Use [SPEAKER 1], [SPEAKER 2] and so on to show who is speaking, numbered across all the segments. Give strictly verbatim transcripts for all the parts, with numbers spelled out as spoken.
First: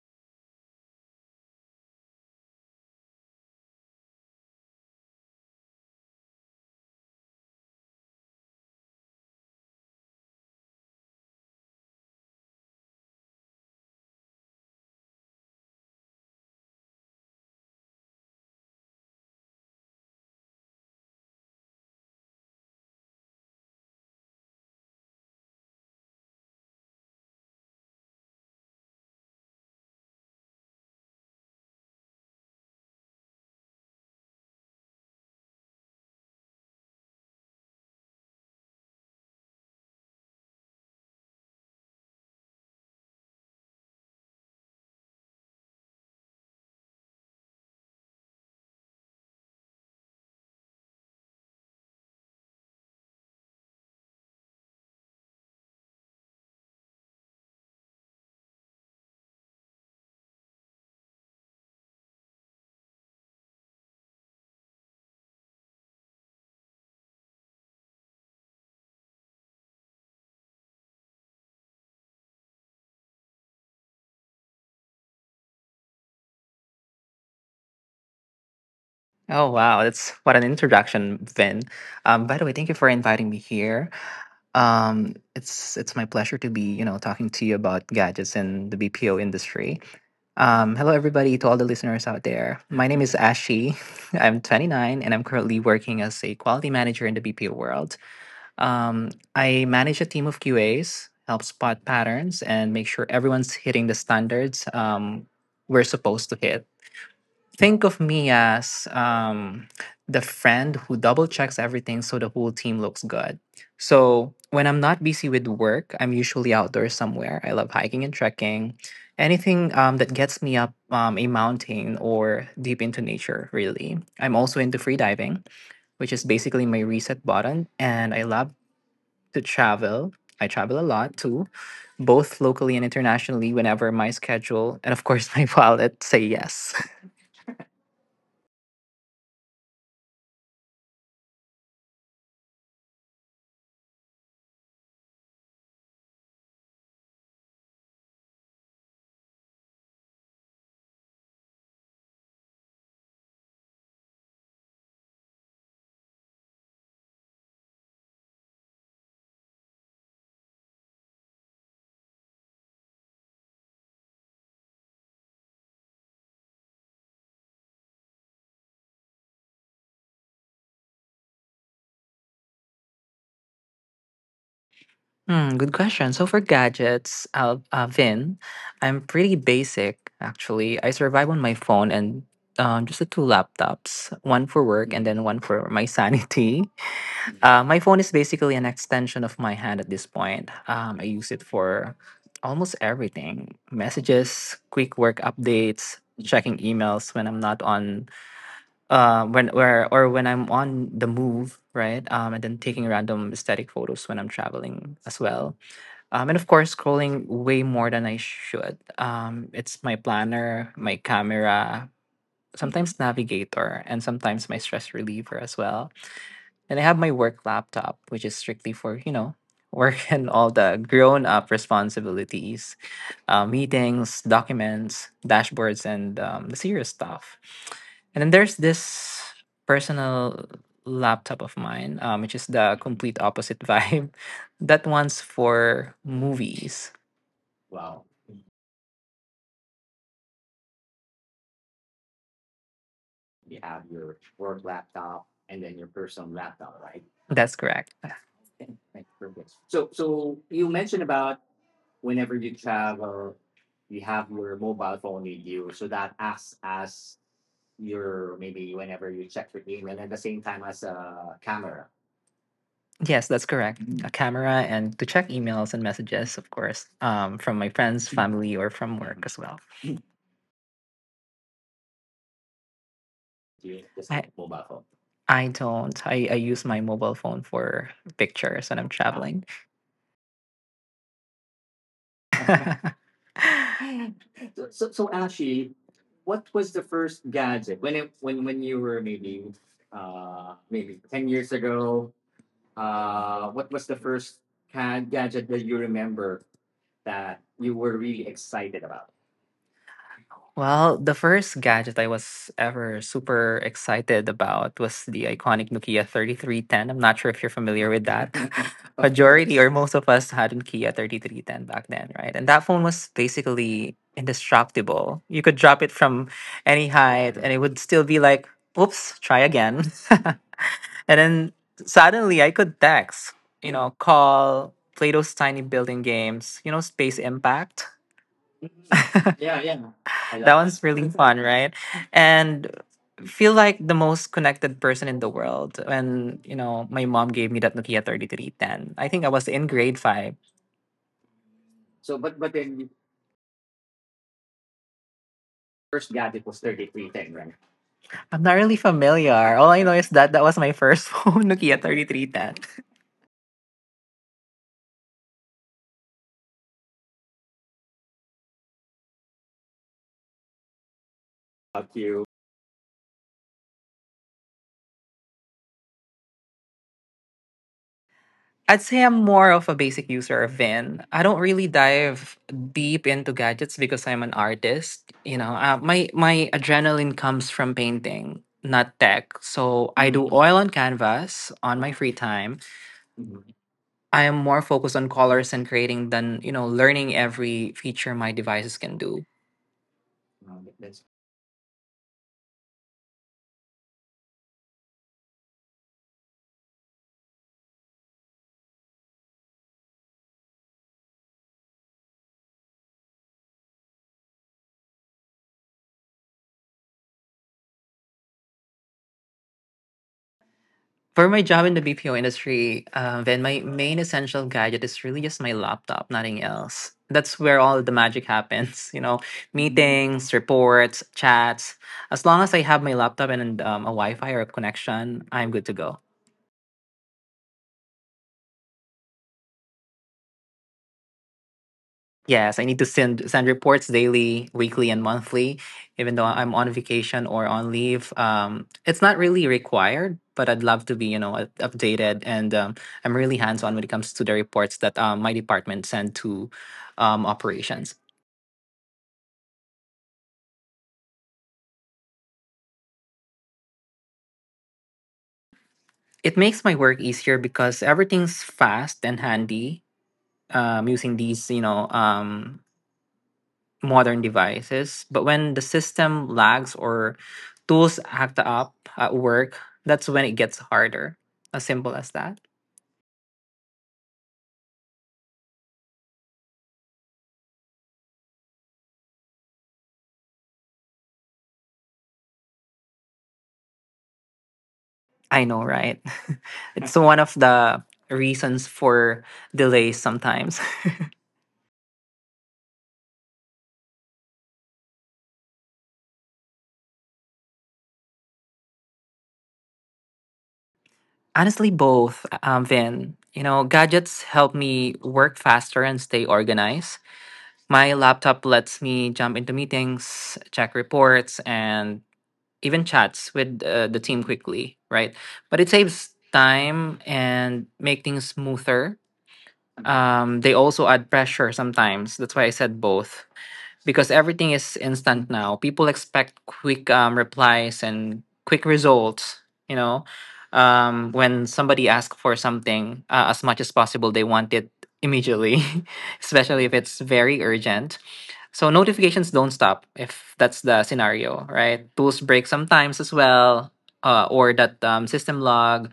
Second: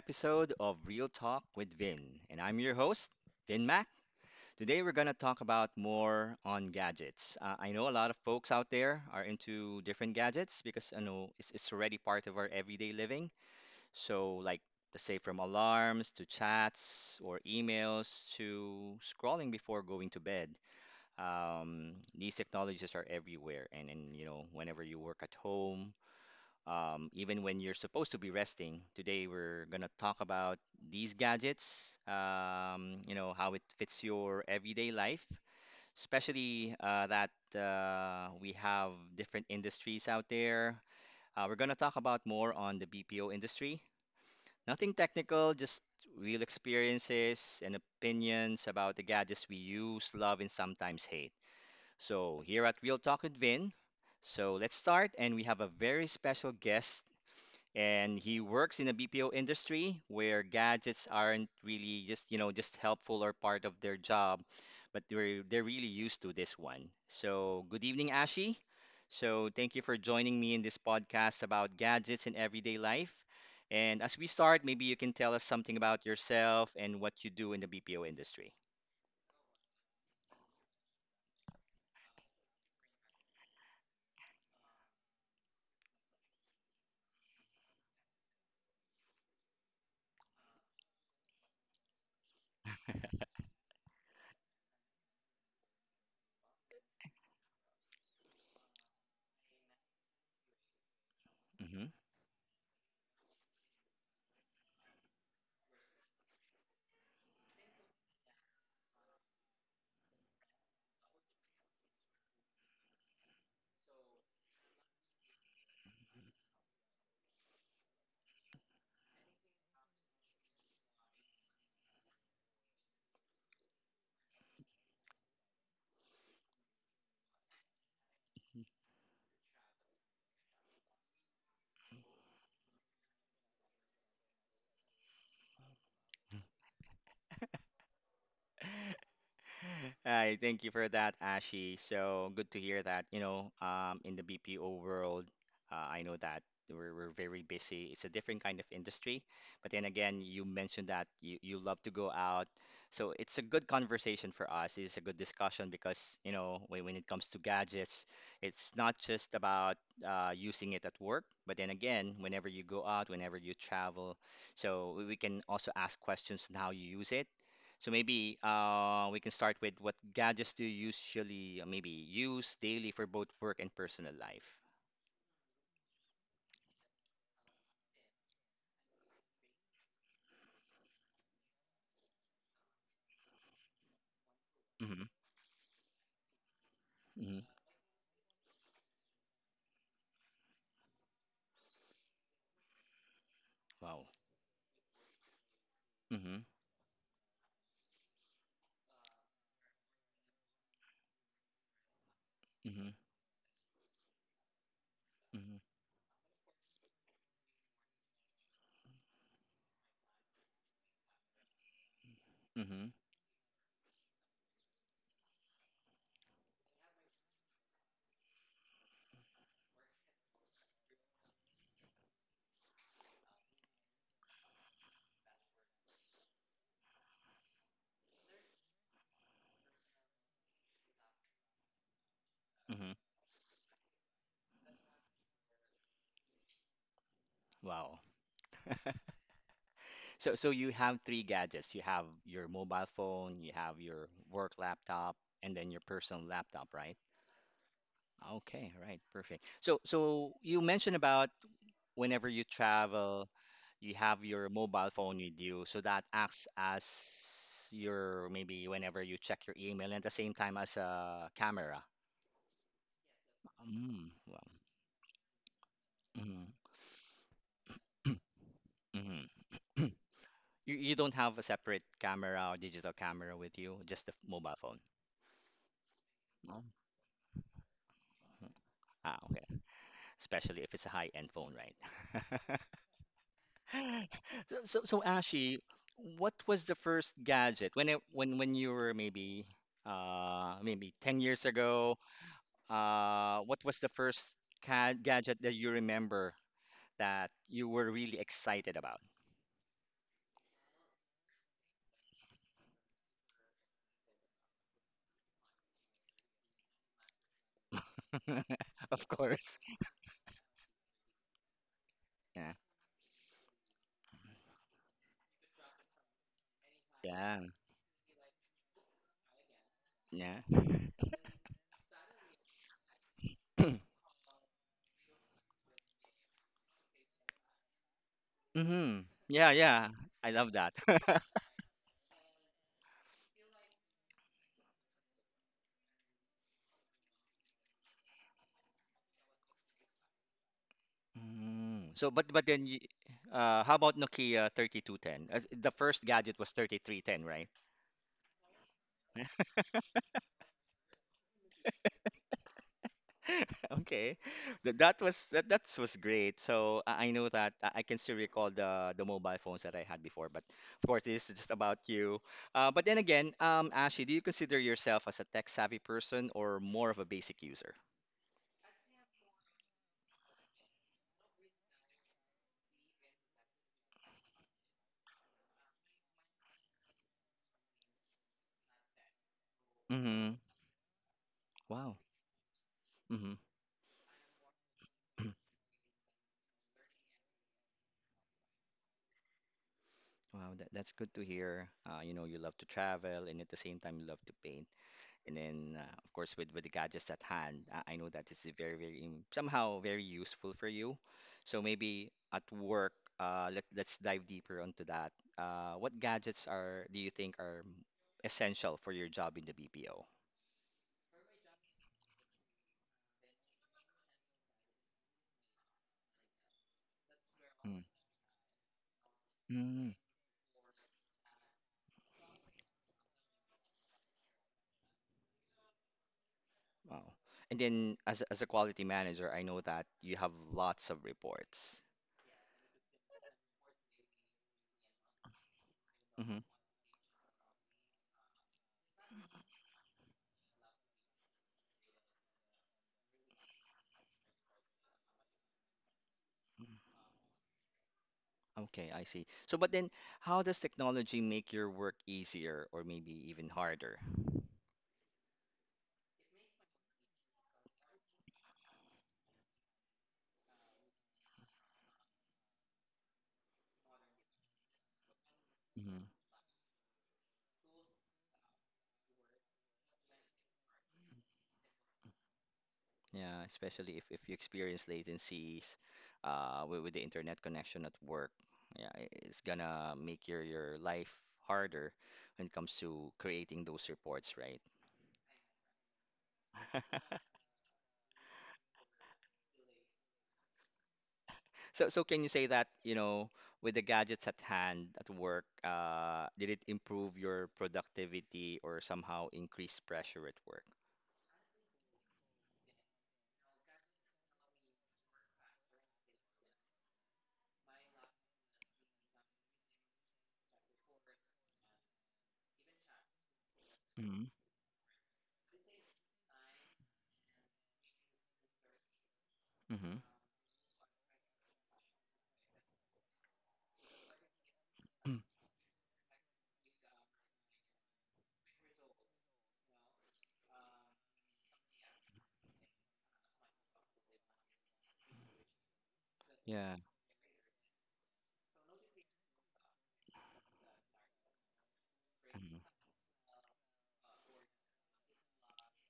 [SPEAKER 1] episode of Real Talk with Vin. And I'm your host, Vin Mac. Today we're going to talk about more on gadgets. Uh, I know a lot of folks out there are into different gadgets because I know it's, it's already part of our everyday living. So, like, let's say from alarms to chats or emails to scrolling before going to bed. Um, these technologies are everywhere. And, and, you know, whenever you work at home, um, even when you're supposed to be resting. Today, we're going to talk about these gadgets, um, you know, how it fits your everyday life, especially uh, that uh, we have different industries out there. Uh, we're going to talk about more on the B P O industry. Nothing technical, just real experiences and opinions about the gadgets we use, love, and sometimes hate. So, here at Real Talk with Vin, so let's start, and we have a very special guest and he works in a B P O industry where gadgets aren't really just, you know, just helpful or part of their job, but they're they're really used to this one. So, good evening, Ashi. So, thank you for joining me in this podcast about gadgets in everyday life. And as we start, maybe you can tell us something about yourself and what you do in the B P O industry.
[SPEAKER 2] Oh wow, that's what an introduction, Vin. Um, by the way, thank you for inviting me here. Um, it's it's my pleasure to be you know talking to you about gadgets and the B P O industry. Um, hello everybody to all the listeners out there. My name is Ashi. I'm twenty-nine and I'm currently working as a quality manager in the B P O world. Um, I manage a team of Q As, help spot
[SPEAKER 1] Mm-hmm.
[SPEAKER 2] patterns, and make sure everyone's hitting the standards um, we're supposed to hit. Think of me as um, the friend who double checks everything so the whole team looks good. So when I'm not busy with work, I'm usually outdoors somewhere. I love hiking and trekking, anything um, that gets me up um, a mountain or deep into nature, really. I'm also into free diving, which is basically my reset button. And I love to travel. I travel a lot too, both locally and internationally, whenever my schedule and, of course, my wallet say yes.
[SPEAKER 1] Hi, thank you for that, Ashi. So good to hear that, you know, um, in the B P O world, uh, I know that we're, we're very busy. It's a different kind of industry. But then again, you mentioned that you, you love to go out. So it's a good conversation for us. It's a good discussion because, you know, when, when it comes to gadgets, it's not just about uh, using it at work, but then again, whenever you go out, whenever you travel, so we we can also ask questions on how you use it so maybe uh, we can start with what gadgets do you usually uh, maybe use daily for both work and personal life?
[SPEAKER 2] Hmm, good question. So for gadgets, uh, uh, Vin, I'm pretty basic actually. I survive on my phone and um, just the two laptops, one for work and
[SPEAKER 1] Mm-hmm.
[SPEAKER 2] then one for my sanity.
[SPEAKER 1] Mm-hmm.
[SPEAKER 2] Uh, my phone is basically an extension of my hand at this point. Um, I use it for almost everything:
[SPEAKER 1] Wow.
[SPEAKER 2] messages, quick work updates,
[SPEAKER 1] Mm-hmm.
[SPEAKER 2] checking emails when I'm not on uh, when where or when I'm on the move, right? Um, and then taking
[SPEAKER 1] Mm-hmm.
[SPEAKER 2] random static photos when I'm traveling as well
[SPEAKER 1] Mm-hmm.
[SPEAKER 2] um, and of course, scrolling way more than I should. Um, it's my planner, my camera,
[SPEAKER 1] Mm-hmm.
[SPEAKER 2] sometimes navigator, and sometimes my stress reliever as well. And I have my work laptop, which is strictly for, you know, work and all the grown up responsibilities, uh, meetings, documents, dashboards, and um, the serious stuff. And then there's this personal laptop of mine, um, which is the
[SPEAKER 1] Mm-hmm.
[SPEAKER 2] complete opposite vibe. That one's for movies. Wow,
[SPEAKER 1] Wow. So so you have three gadgets. You have your mobile phone, you have your
[SPEAKER 2] you're
[SPEAKER 1] work laptop, and then your personal laptop, right?
[SPEAKER 2] that's correct.
[SPEAKER 1] Okay, right, perfect. So so
[SPEAKER 2] You
[SPEAKER 1] you
[SPEAKER 2] may
[SPEAKER 1] mentioned about whenever
[SPEAKER 2] whenever
[SPEAKER 1] you travel you have your mobile phone
[SPEAKER 2] you
[SPEAKER 1] with you.
[SPEAKER 2] use
[SPEAKER 1] So that acts as
[SPEAKER 2] your
[SPEAKER 1] your
[SPEAKER 2] maybe
[SPEAKER 1] maybe
[SPEAKER 2] when
[SPEAKER 1] whenever you check your email and at the same time as a camera.
[SPEAKER 2] Yes, that's correct. A
[SPEAKER 1] Mm, well,
[SPEAKER 2] camera and to check emails and messages, of
[SPEAKER 1] mhm,
[SPEAKER 2] course, um, from my friends, family, or from work
[SPEAKER 1] mhm.
[SPEAKER 2] as well.
[SPEAKER 1] You, you don't have a separate camera or digital camera with you,
[SPEAKER 2] Just
[SPEAKER 1] just the
[SPEAKER 2] I
[SPEAKER 1] f- mobile phone.
[SPEAKER 2] I don't. I, I use
[SPEAKER 1] No?
[SPEAKER 2] my mobile phone for pictures when I'm
[SPEAKER 1] Ah,
[SPEAKER 2] traveling.
[SPEAKER 1] okay. Especially if it's a high-end phone, right? So, so, so Ashi,
[SPEAKER 2] actually
[SPEAKER 1] what was the first
[SPEAKER 2] yeah
[SPEAKER 1] gadget when it, when
[SPEAKER 2] when
[SPEAKER 1] when you
[SPEAKER 2] you were
[SPEAKER 1] were
[SPEAKER 2] maybe
[SPEAKER 1] maybe
[SPEAKER 2] uh
[SPEAKER 1] uh
[SPEAKER 2] maybe
[SPEAKER 1] maybe ten
[SPEAKER 2] ten years
[SPEAKER 1] years ago.
[SPEAKER 2] ago, uh
[SPEAKER 1] Uh,
[SPEAKER 2] what
[SPEAKER 1] what
[SPEAKER 2] was
[SPEAKER 1] was
[SPEAKER 2] the
[SPEAKER 1] the first
[SPEAKER 2] first ca-
[SPEAKER 1] ca gadget
[SPEAKER 2] gadget
[SPEAKER 1] that
[SPEAKER 2] that you
[SPEAKER 1] you remember
[SPEAKER 2] remember
[SPEAKER 1] that
[SPEAKER 2] that you
[SPEAKER 1] you were
[SPEAKER 2] were really
[SPEAKER 1] really excited
[SPEAKER 2] excited
[SPEAKER 1] about?
[SPEAKER 2] about? Well, the first gadget I was ever super excited about was the iconic Nokia thirty-three ten. I'm not sure if you're familiar with that.
[SPEAKER 1] Of
[SPEAKER 2] Majority
[SPEAKER 1] course.
[SPEAKER 2] or most of us had a Nokia thirty-three ten back then, right? And
[SPEAKER 1] Yeah.
[SPEAKER 2] that phone was basically indestructible. You could drop it from any height
[SPEAKER 1] Yeah.
[SPEAKER 2] and it would still be like, oops, try again. And
[SPEAKER 1] Yeah.
[SPEAKER 2] then suddenly I could text, you know, call, play those tiny building games, you know, Space Impact.
[SPEAKER 1] Mm-hmm. Yeah, yeah. I
[SPEAKER 2] That
[SPEAKER 1] love that.
[SPEAKER 2] one's really fun, right? And feel like the most connected person in the world when, you know, my mom gave me that Nokia thirty-three ten. I think I was in grade five.
[SPEAKER 1] Mm. So, but but then, you, uh, how about Nokia thirty-two ten? As- The first gadget was thirty-three ten, right?
[SPEAKER 2] I'm not really familiar. All I know is that that was my first phone, Nokia thirty-three ten.
[SPEAKER 1] Okay, that that was that that was great. So I I know that I I can still recall the the mobile phones that I had before, but of course this is just about you. Uh, but then again, um, Ashley, do you consider yourself as a tech-savvy person or more of a basic user?
[SPEAKER 2] I'd say I'm more of a basic user of Vin. I don't really dive deep into gadgets because I'm an artist. You know, uh, my my adrenaline comes from painting, not tech. So I do
[SPEAKER 1] Mm-hmm.
[SPEAKER 2] oil on canvas on my
[SPEAKER 1] Wow.
[SPEAKER 2] free time.
[SPEAKER 1] Mm-hmm.
[SPEAKER 2] I am more focused on colors and creating than, you know, learning every feature my devices can do.
[SPEAKER 1] Wow, that, that's good to hear. Uh, you know, you love to travel and at the same time you love to paint. And then, uh, of course, with, with the gadgets at hand, I, I know that it's very, very im- somehow very useful for you. So maybe at work, uh, let, let's dive deeper onto that. Uh, what gadgets are do you think are essential for your job in the B P O?
[SPEAKER 2] For my job in the B P O industry, uh, then my main essential gadget is really just my laptop, nothing else. That's where all
[SPEAKER 1] Mm.
[SPEAKER 2] the magic happens, you know,
[SPEAKER 1] Mm.
[SPEAKER 2] meetings, reports, chats. As long as I have my laptop and um, a Wi Fi or a connection, I'm good to go.
[SPEAKER 1] Wow. And then, as, a- as a quality manager, I know that you have lots of reports.
[SPEAKER 2] Yes, I need to send send reports daily, weekly, and monthly, even though
[SPEAKER 1] Mm-hmm.
[SPEAKER 2] I'm on vacation or on leave. Um, it's not really required, but I'd love to be, you know, up- updated. And um, I'm really hands on when it comes to the reports that um, my department send to um, operations.
[SPEAKER 1] Okay, I see. So, but then how does technology make your work easier or maybe even harder?
[SPEAKER 2] It makes my work easier because everything's fast and handy. Um, using these, you know, um, modern devices. But when the
[SPEAKER 1] Hmm.
[SPEAKER 2] system lags or tools act up at work, that's when it gets harder. As simple as that.
[SPEAKER 1] Yeah, especially if, if you experience latencies uh, with, with the internet connection at work. Yeah, i- it's gonna make your, your life harder when it comes to creating those reports, right?
[SPEAKER 2] I know, right? It's one of the reasons for delays sometimes.
[SPEAKER 1] So, so can you say that, you know, with the gadgets at hand at work, uh, did it improve your productivity or somehow increase pressure at work?
[SPEAKER 2] Honestly, both, um, Vin. You know, gadgets help me work faster and stay organized. My laptop lets me jump into meetings, check reports, and even chats with uh, the team
[SPEAKER 1] Mm-hmm.
[SPEAKER 2] quickly, right? But it saves time and make things smoother.
[SPEAKER 1] Mm-hmm.
[SPEAKER 2] Um, they also add pressure sometimes. That's why I said both because everything is instant now. People expect quick um, replies and quick results. You know, um, when somebody asks for something, uh, as much as possible, they want it immediately, especially if
[SPEAKER 1] Yeah.
[SPEAKER 2] it's very urgent, so notifications don't stop if that's the scenario, right? Tools break
[SPEAKER 1] Mm-hmm.
[SPEAKER 2] sometimes as well, uh, or that um, system log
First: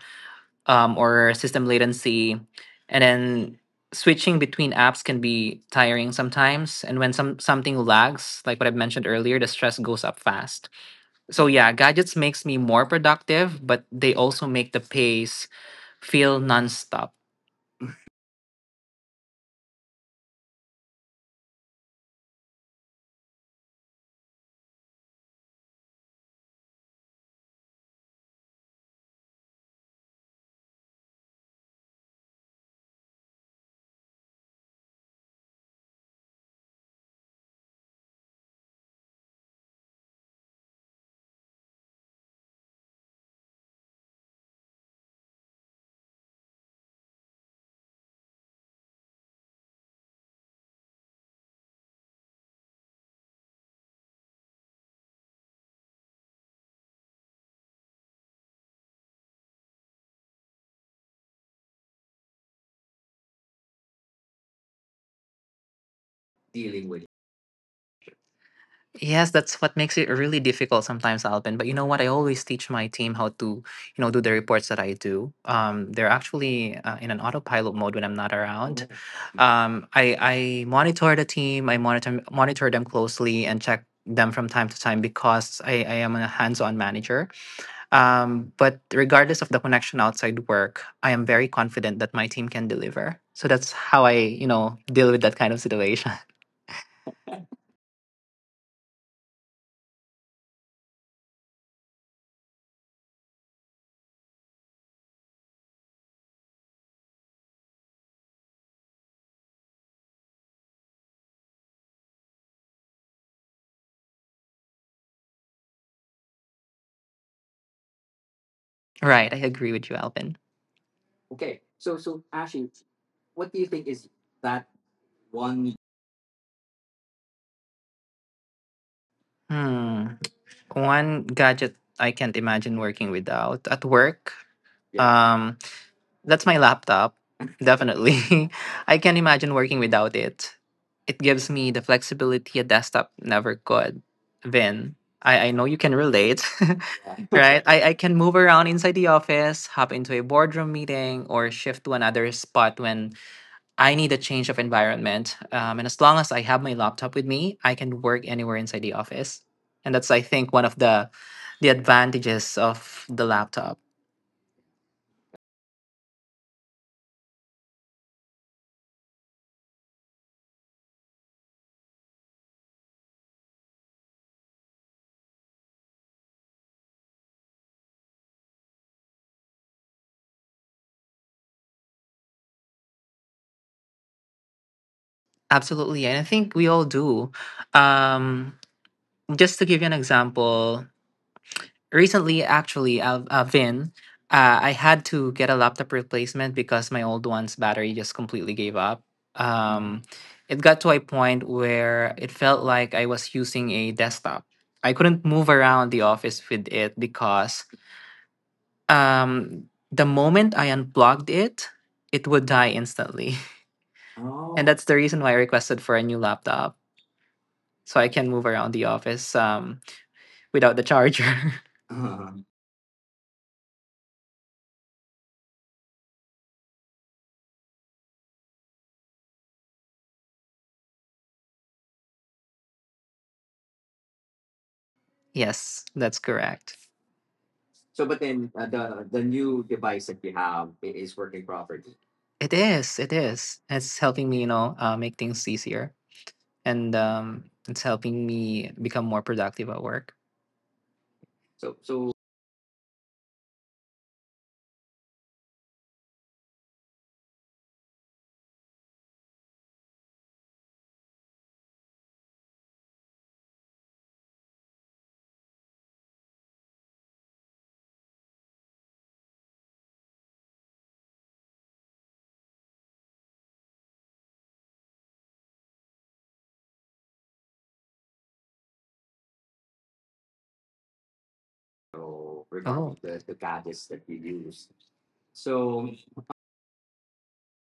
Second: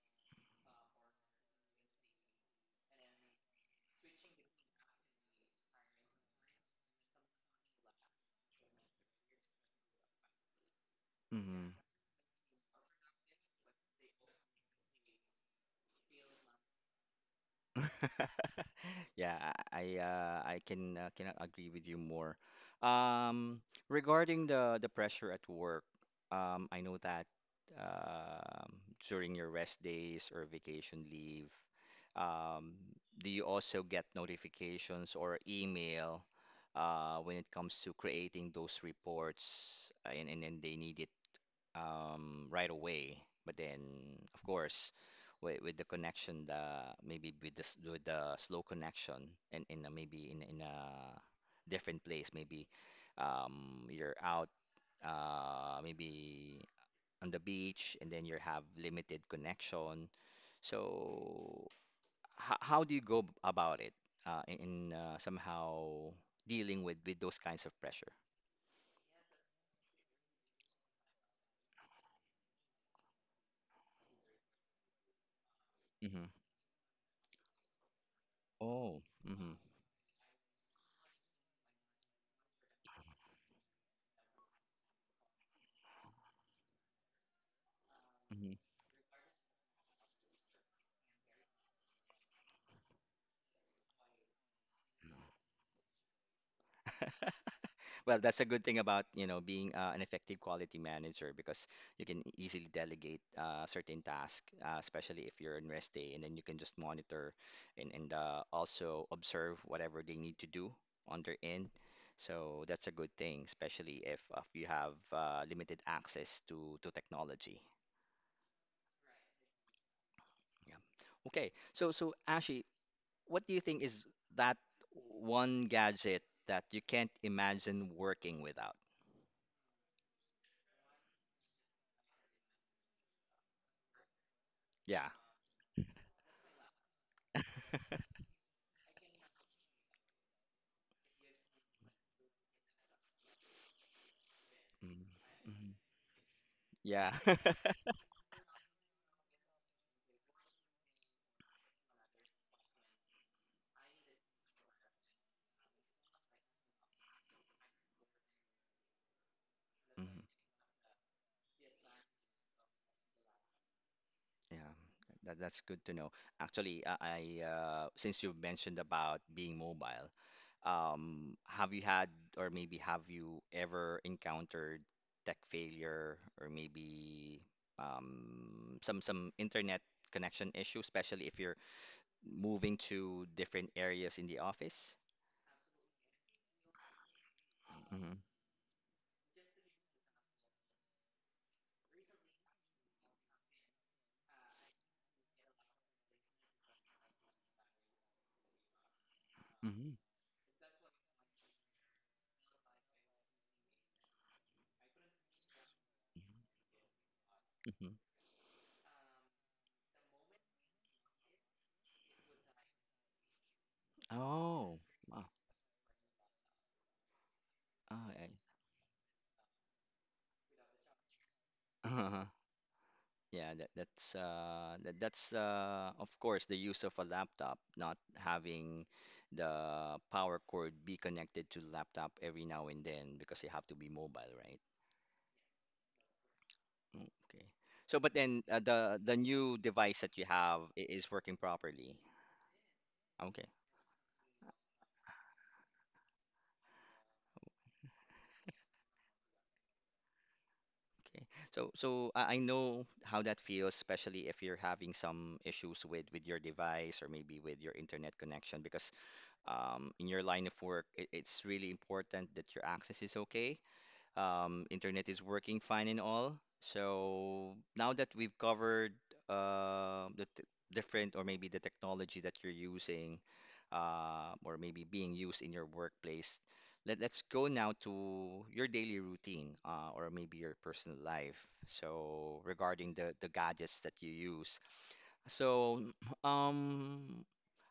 [SPEAKER 2] um, or system latency, and then switching between apps can be tiring sometimes. And when some something lags, like what I mentioned earlier, the stress goes up fast. So
[SPEAKER 1] Mm-hmm.
[SPEAKER 2] yeah, gadgets makes me more productive, but they also make the pace feel nonstop.
[SPEAKER 1] Yeah, I I, uh, I can uh, cannot agree with you more. Um, regarding the the pressure at work, um, I know that um during your rest days or vacation leave, um, do you also get notifications or email uh, when it comes to creating those reports uh, and and, and they need um, right away. But then, of course, with, with the connection, the maybe with the s- with the slow connection, and in a, maybe in in a different place, maybe um, you're out, uh, maybe on the beach, and then you have limited connection. So, h- how do you go b- about it uh, in, in uh, somehow dealing with with those kinds of pressure?
[SPEAKER 2] Yes, that's what makes it really difficult sometimes, Alvin. But you know what? I always teach my team how to, you know, do the reports that I do. Um, they're
[SPEAKER 1] Hmm.
[SPEAKER 2] actually uh, in an autopilot mode when I'm not around.
[SPEAKER 1] Oh,
[SPEAKER 2] Mhm.
[SPEAKER 1] hmm.
[SPEAKER 2] Um, I I monitor the team. I monitor monitor them closely and check them from time to time because I, I am a hands-on manager. Um,
[SPEAKER 1] Hmm.
[SPEAKER 2] but regardless of the connection outside work, I am very confident that my team can deliver. So that's how I, you know, deal with that kind of situation.
[SPEAKER 1] Well, that's a good thing about, you know, being uh, an effective quality manager because you can e-, easily delegate uh, certain tasks, uh, especially if you're on rest day, and then you can just monitor and, and uh, also observe whatever they need to do on their end. So that's a good thing, especially if, if you have uh, limited access to, to technology.
[SPEAKER 2] Right. I agree with you, Alvin.
[SPEAKER 1] Yeah. Okay.
[SPEAKER 2] So,
[SPEAKER 1] So, so
[SPEAKER 2] so Ashley,
[SPEAKER 1] Ashley, what
[SPEAKER 2] what do
[SPEAKER 1] do
[SPEAKER 2] you
[SPEAKER 1] you
[SPEAKER 2] think
[SPEAKER 1] think
[SPEAKER 2] is
[SPEAKER 1] is that
[SPEAKER 2] that
[SPEAKER 1] one
[SPEAKER 2] one?
[SPEAKER 1] gadget that you can't imagine working without?
[SPEAKER 2] Hmm. One gadget I can't imagine working without at work. Yeah.
[SPEAKER 1] Yeah.
[SPEAKER 2] Um, that's my laptop. Definitely, I can't imagine working without it. It gives me the flexibility a desktop never could. Vin,
[SPEAKER 1] Mm.
[SPEAKER 2] I, I know you
[SPEAKER 1] Mhm.
[SPEAKER 2] can relate. Yeah.
[SPEAKER 1] Yeah.
[SPEAKER 2] Right? I, I can move around inside the office, hop into a boardroom meeting, or shift to another spot when I need a change of environment. Um, and as long as I have my laptop with me, I can work anywhere inside the office. And that's, I
[SPEAKER 1] Mhm.
[SPEAKER 2] think, one of the the advantages of the laptop.
[SPEAKER 1] Yeah, that, that's good to know. Actually, uh, I uh, since you've mentioned about being mobile, um, have you had or maybe have you ever encountered tech failure or maybe um, some some internet connection issue, especially if you're moving to different areas in the office?
[SPEAKER 2] Absolutely, and I think we all do.
[SPEAKER 1] Hmm.
[SPEAKER 2] Um, just to give you an example, recently actually uh, uh vin, uh, I had to get a laptop replacement because my old one's battery just completely gave up.
[SPEAKER 1] Hmm.
[SPEAKER 2] um it got to a point where it felt like I was using a desktop. I couldn't move around the office with it because
[SPEAKER 1] Hmm.
[SPEAKER 2] um the moment I unplugged it, it would die instantly. And Oh. That's
[SPEAKER 1] Oh,
[SPEAKER 2] the reason why
[SPEAKER 1] wow.
[SPEAKER 2] I requested for a new laptop so I
[SPEAKER 1] Oh,
[SPEAKER 2] can move around the office um without the charger.
[SPEAKER 1] I, Yeah, that, that's uh, that, that's uh, of course the use of a laptop, not having the power cord be connected to the laptop every now and then because you have to be mobile, right?
[SPEAKER 2] Yes, that's correct.
[SPEAKER 1] Mm. Okay.
[SPEAKER 2] So,
[SPEAKER 1] So, but
[SPEAKER 2] but
[SPEAKER 1] then
[SPEAKER 2] then
[SPEAKER 1] uh,
[SPEAKER 2] uh,
[SPEAKER 1] the
[SPEAKER 2] the the
[SPEAKER 1] the new
[SPEAKER 2] new
[SPEAKER 1] device
[SPEAKER 2] device that
[SPEAKER 1] that you
[SPEAKER 2] you
[SPEAKER 1] have
[SPEAKER 2] have i-
[SPEAKER 1] i-
[SPEAKER 2] is
[SPEAKER 1] is working
[SPEAKER 2] working properly.
[SPEAKER 1] properly.
[SPEAKER 2] It is. It
[SPEAKER 1] Okay.
[SPEAKER 2] is. It's helping me, you know, uh, make things easier, and um, it's helping me become more productive at work.
[SPEAKER 1] Okay.
[SPEAKER 2] So,
[SPEAKER 1] So,
[SPEAKER 2] so
[SPEAKER 1] so I I know how that feels, especially if you're having some issues with with your device or maybe with your internet connection, because um, in your line of work, it, it's really important that your access is okay. Um, internet is working fine and all. So now that we've covered uh, the t different or maybe the technology that you're using uh, or maybe being used in your workplace, let, let's go now to your daily routine uh, or maybe your personal life. So regarding the, the gadgets that you
[SPEAKER 2] you
[SPEAKER 1] use,
[SPEAKER 2] use.
[SPEAKER 1] so, um,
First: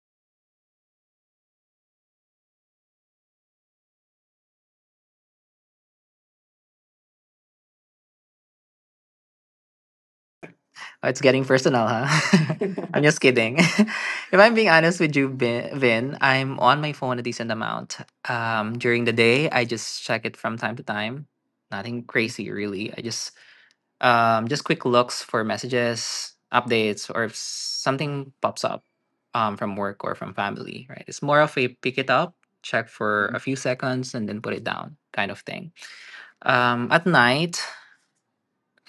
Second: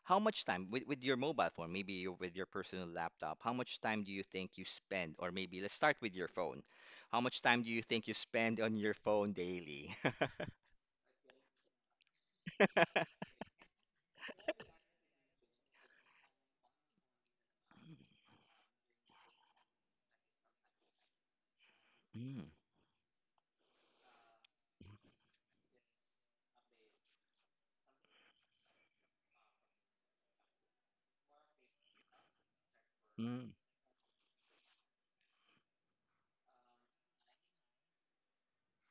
[SPEAKER 1] how much time with, with your mobile phone, maybe your, with your personal laptop, how much time do you think you spend? Or maybe let's start with your phone. How much time do you think you spend on your phone daily?
[SPEAKER 2] Oh, it's getting personal, huh? I'm just kidding. If I'm being honest with you, Vin, Vin, I'm on my phone a decent amount. Um, during the day, I just check it from time to time. Nothing
[SPEAKER 1] Mm,
[SPEAKER 2] crazy, really. I just um, Just quick looks for messages, updates, or if something pops up um, from work or from family, right? It's more of a pick it up, check for a
[SPEAKER 1] mm,
[SPEAKER 2] few seconds, and then put it down kind of thing. Um, at night,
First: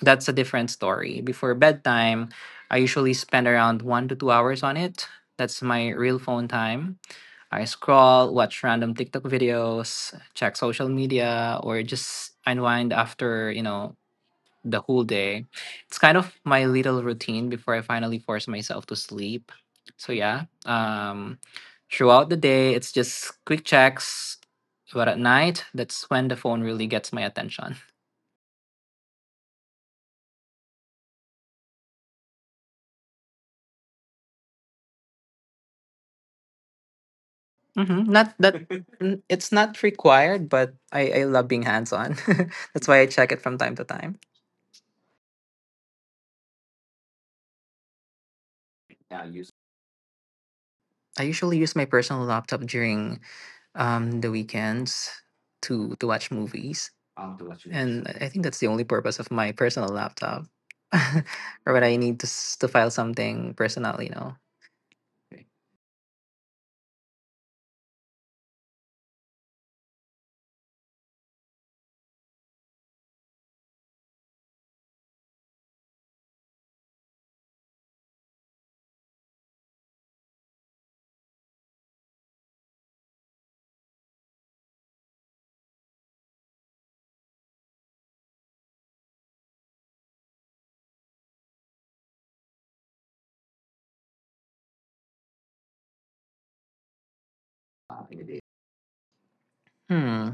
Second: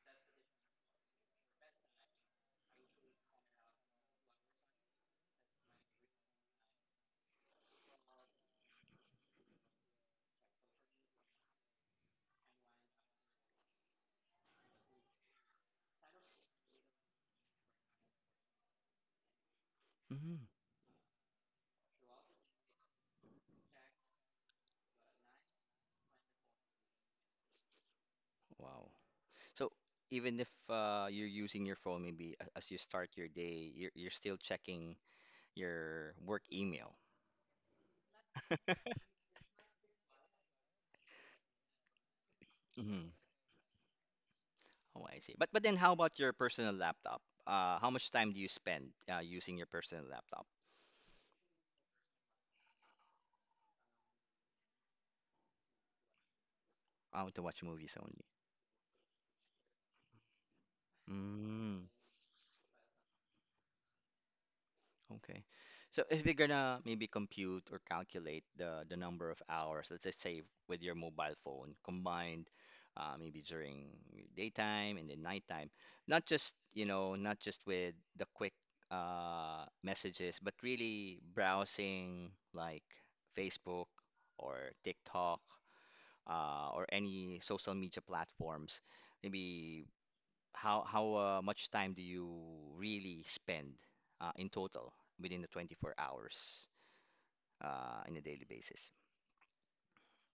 [SPEAKER 2] that's a different story. Before bedtime, I usually spend around one to two hours on it. That's my real phone time. I scroll, watch random TikTok videos, check social media, or just unwind after, you know, the whole day. It's kind of my little routine before I finally force myself to sleep. So yeah,
[SPEAKER 1] mm.
[SPEAKER 2] um, throughout the day, it's just quick checks. But at night, that's when the phone really gets my attention.
[SPEAKER 1] Wow. So even if uh, you're using your phone, maybe a- as you start your day, you're, you're still checking your work email.
[SPEAKER 2] hmm Not that, n- it's not required, but I, I love being hands on. That's why I check it from time to time.
[SPEAKER 1] Oh, I see. But but then how about your personal laptop? Uh, how much time do you spend uh,
[SPEAKER 2] I
[SPEAKER 1] using your personal laptop?
[SPEAKER 2] usually use my personal laptop during um, the weekends to to watch movies.
[SPEAKER 1] Uh, to watch movies
[SPEAKER 2] And
[SPEAKER 1] only.
[SPEAKER 2] I think that's the only purpose of my personal laptop, or
[SPEAKER 1] Mm,
[SPEAKER 2] when I need to s- to file something personal. You know,
[SPEAKER 1] okay. So if we're gonna maybe compute or calculate the the number of hours, let's just say with your mobile phone combined, uh, maybe during daytime and then nighttime, not just, you know, not just with the quick uh, messages, but really browsing like Facebook or TikTok, uh, or any social media platforms, maybe how how uh, much time do you really spend uh, in total within the twenty-four hours uh, in a daily basis?
[SPEAKER 2] hmm,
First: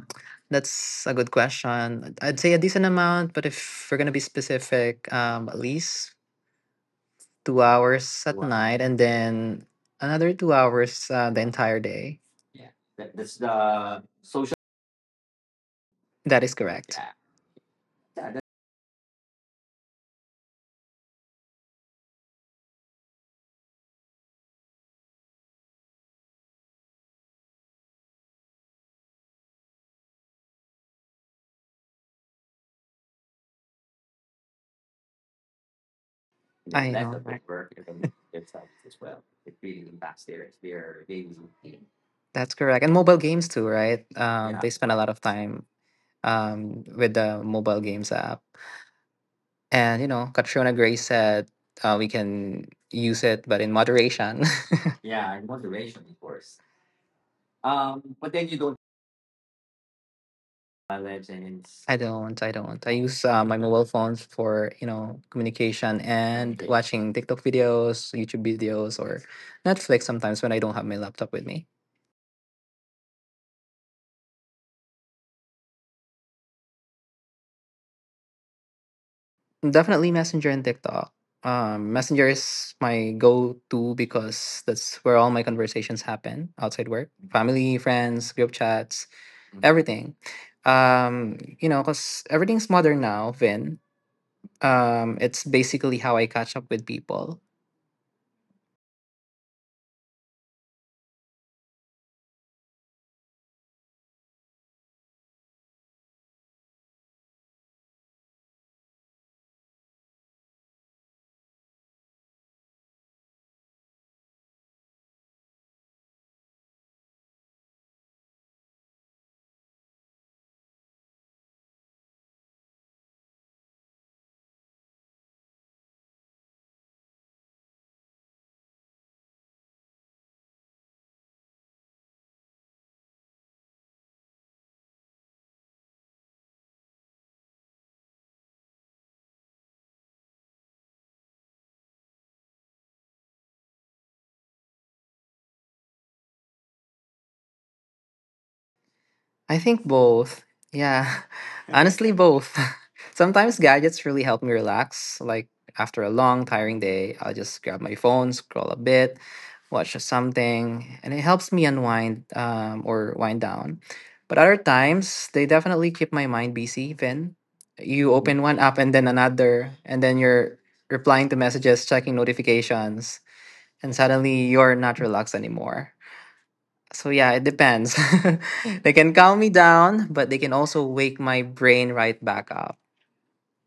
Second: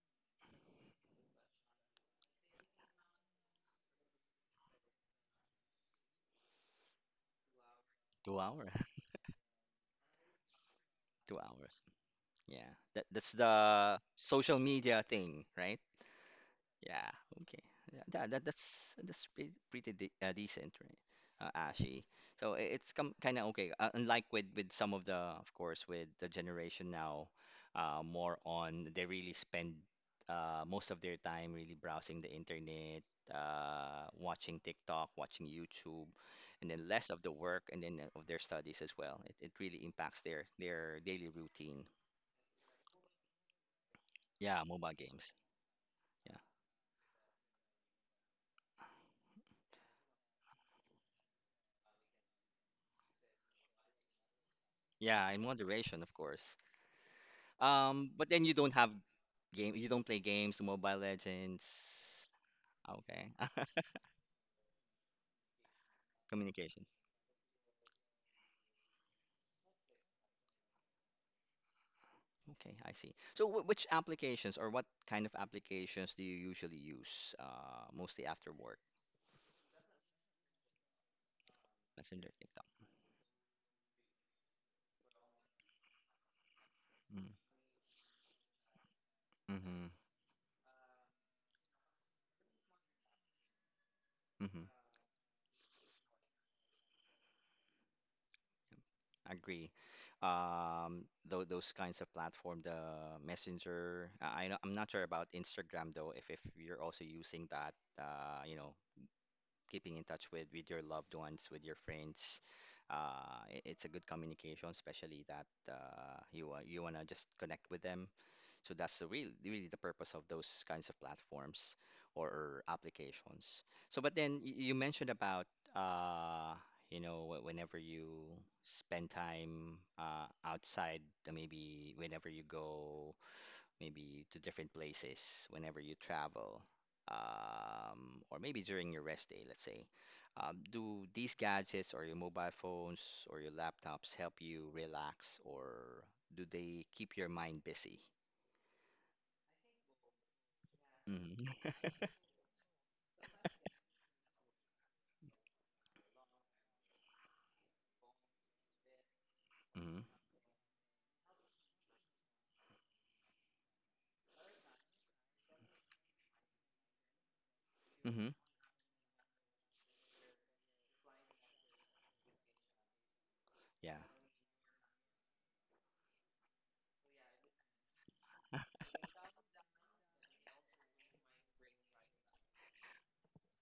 [SPEAKER 2] that's a good question. I'd say a decent amount, but if we're gonna be specific, um, at least two hours at.
[SPEAKER 1] Two
[SPEAKER 2] Wow.
[SPEAKER 1] hours.
[SPEAKER 2] Night, and then another two hours uh,
[SPEAKER 1] Two
[SPEAKER 2] the entire
[SPEAKER 1] hours.
[SPEAKER 2] day.
[SPEAKER 1] Yeah.
[SPEAKER 2] Yeah.
[SPEAKER 1] That
[SPEAKER 2] That,
[SPEAKER 1] that's
[SPEAKER 2] that's
[SPEAKER 1] the
[SPEAKER 2] the social.
[SPEAKER 1] social media thing, right?
[SPEAKER 2] That is correct.
[SPEAKER 1] Yeah,
[SPEAKER 2] Yeah.
[SPEAKER 1] okay. Yeah, that,
[SPEAKER 2] Yeah.
[SPEAKER 1] that that's that's pretty, pretty de uh, decent, right? Uh, Ashi. So I- it's com kind of okay. Uh, unlike with with some of the, of course, with the generation now, uh, more on they really spend uh, most of their time really browsing the internet, uh, watching TikTok, watching YouTube, and then
[SPEAKER 2] I that
[SPEAKER 1] less
[SPEAKER 2] know,
[SPEAKER 1] of
[SPEAKER 2] doesn't
[SPEAKER 1] the
[SPEAKER 2] right?
[SPEAKER 1] work
[SPEAKER 2] work
[SPEAKER 1] and
[SPEAKER 2] in
[SPEAKER 1] then
[SPEAKER 2] them
[SPEAKER 1] uh, of their
[SPEAKER 2] themselves
[SPEAKER 1] studies as
[SPEAKER 2] as
[SPEAKER 1] well.
[SPEAKER 2] well.
[SPEAKER 1] It it
[SPEAKER 2] It's
[SPEAKER 1] really
[SPEAKER 2] feeding them back
[SPEAKER 1] impacts their
[SPEAKER 2] their
[SPEAKER 1] their
[SPEAKER 2] their
[SPEAKER 1] daily
[SPEAKER 2] games.
[SPEAKER 1] routine.
[SPEAKER 2] That's correct. And mobile games too, right? Um, yeah,
[SPEAKER 1] Yeah,
[SPEAKER 2] they spend
[SPEAKER 1] mobile
[SPEAKER 2] a lot of
[SPEAKER 1] games.
[SPEAKER 2] time
[SPEAKER 1] Yeah,
[SPEAKER 2] um, with the mobile games app. And, you know, Katrina Grace said uh, we can use it, but in moderation.
[SPEAKER 1] yeah,
[SPEAKER 2] Yeah,
[SPEAKER 1] in
[SPEAKER 2] in
[SPEAKER 1] moderation,
[SPEAKER 2] moderation,
[SPEAKER 1] of
[SPEAKER 2] of
[SPEAKER 1] course.
[SPEAKER 2] course.
[SPEAKER 1] Um,
[SPEAKER 2] Um,
[SPEAKER 1] but
[SPEAKER 2] but
[SPEAKER 1] then
[SPEAKER 2] then
[SPEAKER 1] you
[SPEAKER 2] you
[SPEAKER 1] don't
[SPEAKER 2] don't.
[SPEAKER 1] have game, you don't play games,
[SPEAKER 2] My
[SPEAKER 1] Mobile
[SPEAKER 2] legends. I
[SPEAKER 1] Legends.
[SPEAKER 2] don't. I don't. I use
[SPEAKER 1] Okay.
[SPEAKER 2] uh, my mobile phones for you know communication and, okay,
[SPEAKER 1] Communication.
[SPEAKER 2] watching TikTok videos, YouTube videos, or Netflix sometimes when I don't have my laptop with me.
[SPEAKER 1] Okay, I see. So wh- which applications or what kind of applications do you usually use uh mostly after work?
[SPEAKER 2] Definitely Messenger and TikTok. Um, Messenger
[SPEAKER 1] Messenger, TikTok.
[SPEAKER 2] is my go-to because that's where all my conversations happen outside work,
[SPEAKER 1] Mm.
[SPEAKER 2] family, friends, group chats, mhm,
[SPEAKER 1] Mm-hmm.
[SPEAKER 2] everything. Um, you know, cause everything's modern now, Vin.
[SPEAKER 1] Mm-hmm.
[SPEAKER 2] Um, it's basically how I catch up with people.
[SPEAKER 1] Agree. Um, tho those kinds of platform, the Messenger. I I know I'm not sure about Instagram though, if if you're also using that, uh, you know, keeping in touch with with your loved ones, with your friends. Uh, i- it's a good communication, especially that uh, you wa- you want to just connect with them. So that's the real really the purpose of those kinds of platforms or or applications. So, but then y- you mentioned about uh, you know wh- whenever you spend time uh, outside, uh, maybe whenever you go maybe to different places whenever you travel, um, or maybe during your rest day, let's say. Um, do these gadgets or your mobile phones or your laptops help you relax, or do they keep your mind busy?
[SPEAKER 2] I think both. Yeah.
[SPEAKER 1] Hmm.
[SPEAKER 2] Honestly, both. Sometimes gadgets really help me relax. Like after a long, tiring day, I'll just grab my phone, scroll a bit, watch
[SPEAKER 1] Hmm.
[SPEAKER 2] something, and it helps me unwind um, or wind down. But other times, they definitely keep my mind busy, Vin. You
[SPEAKER 1] Hmm.
[SPEAKER 2] open one app and then another, and then you're replying to messages, checking notifications, and
[SPEAKER 1] Yeah.
[SPEAKER 2] suddenly you're not relaxed anymore. So yeah, it depends. They can calm me down, but they can also wake my brain right back up.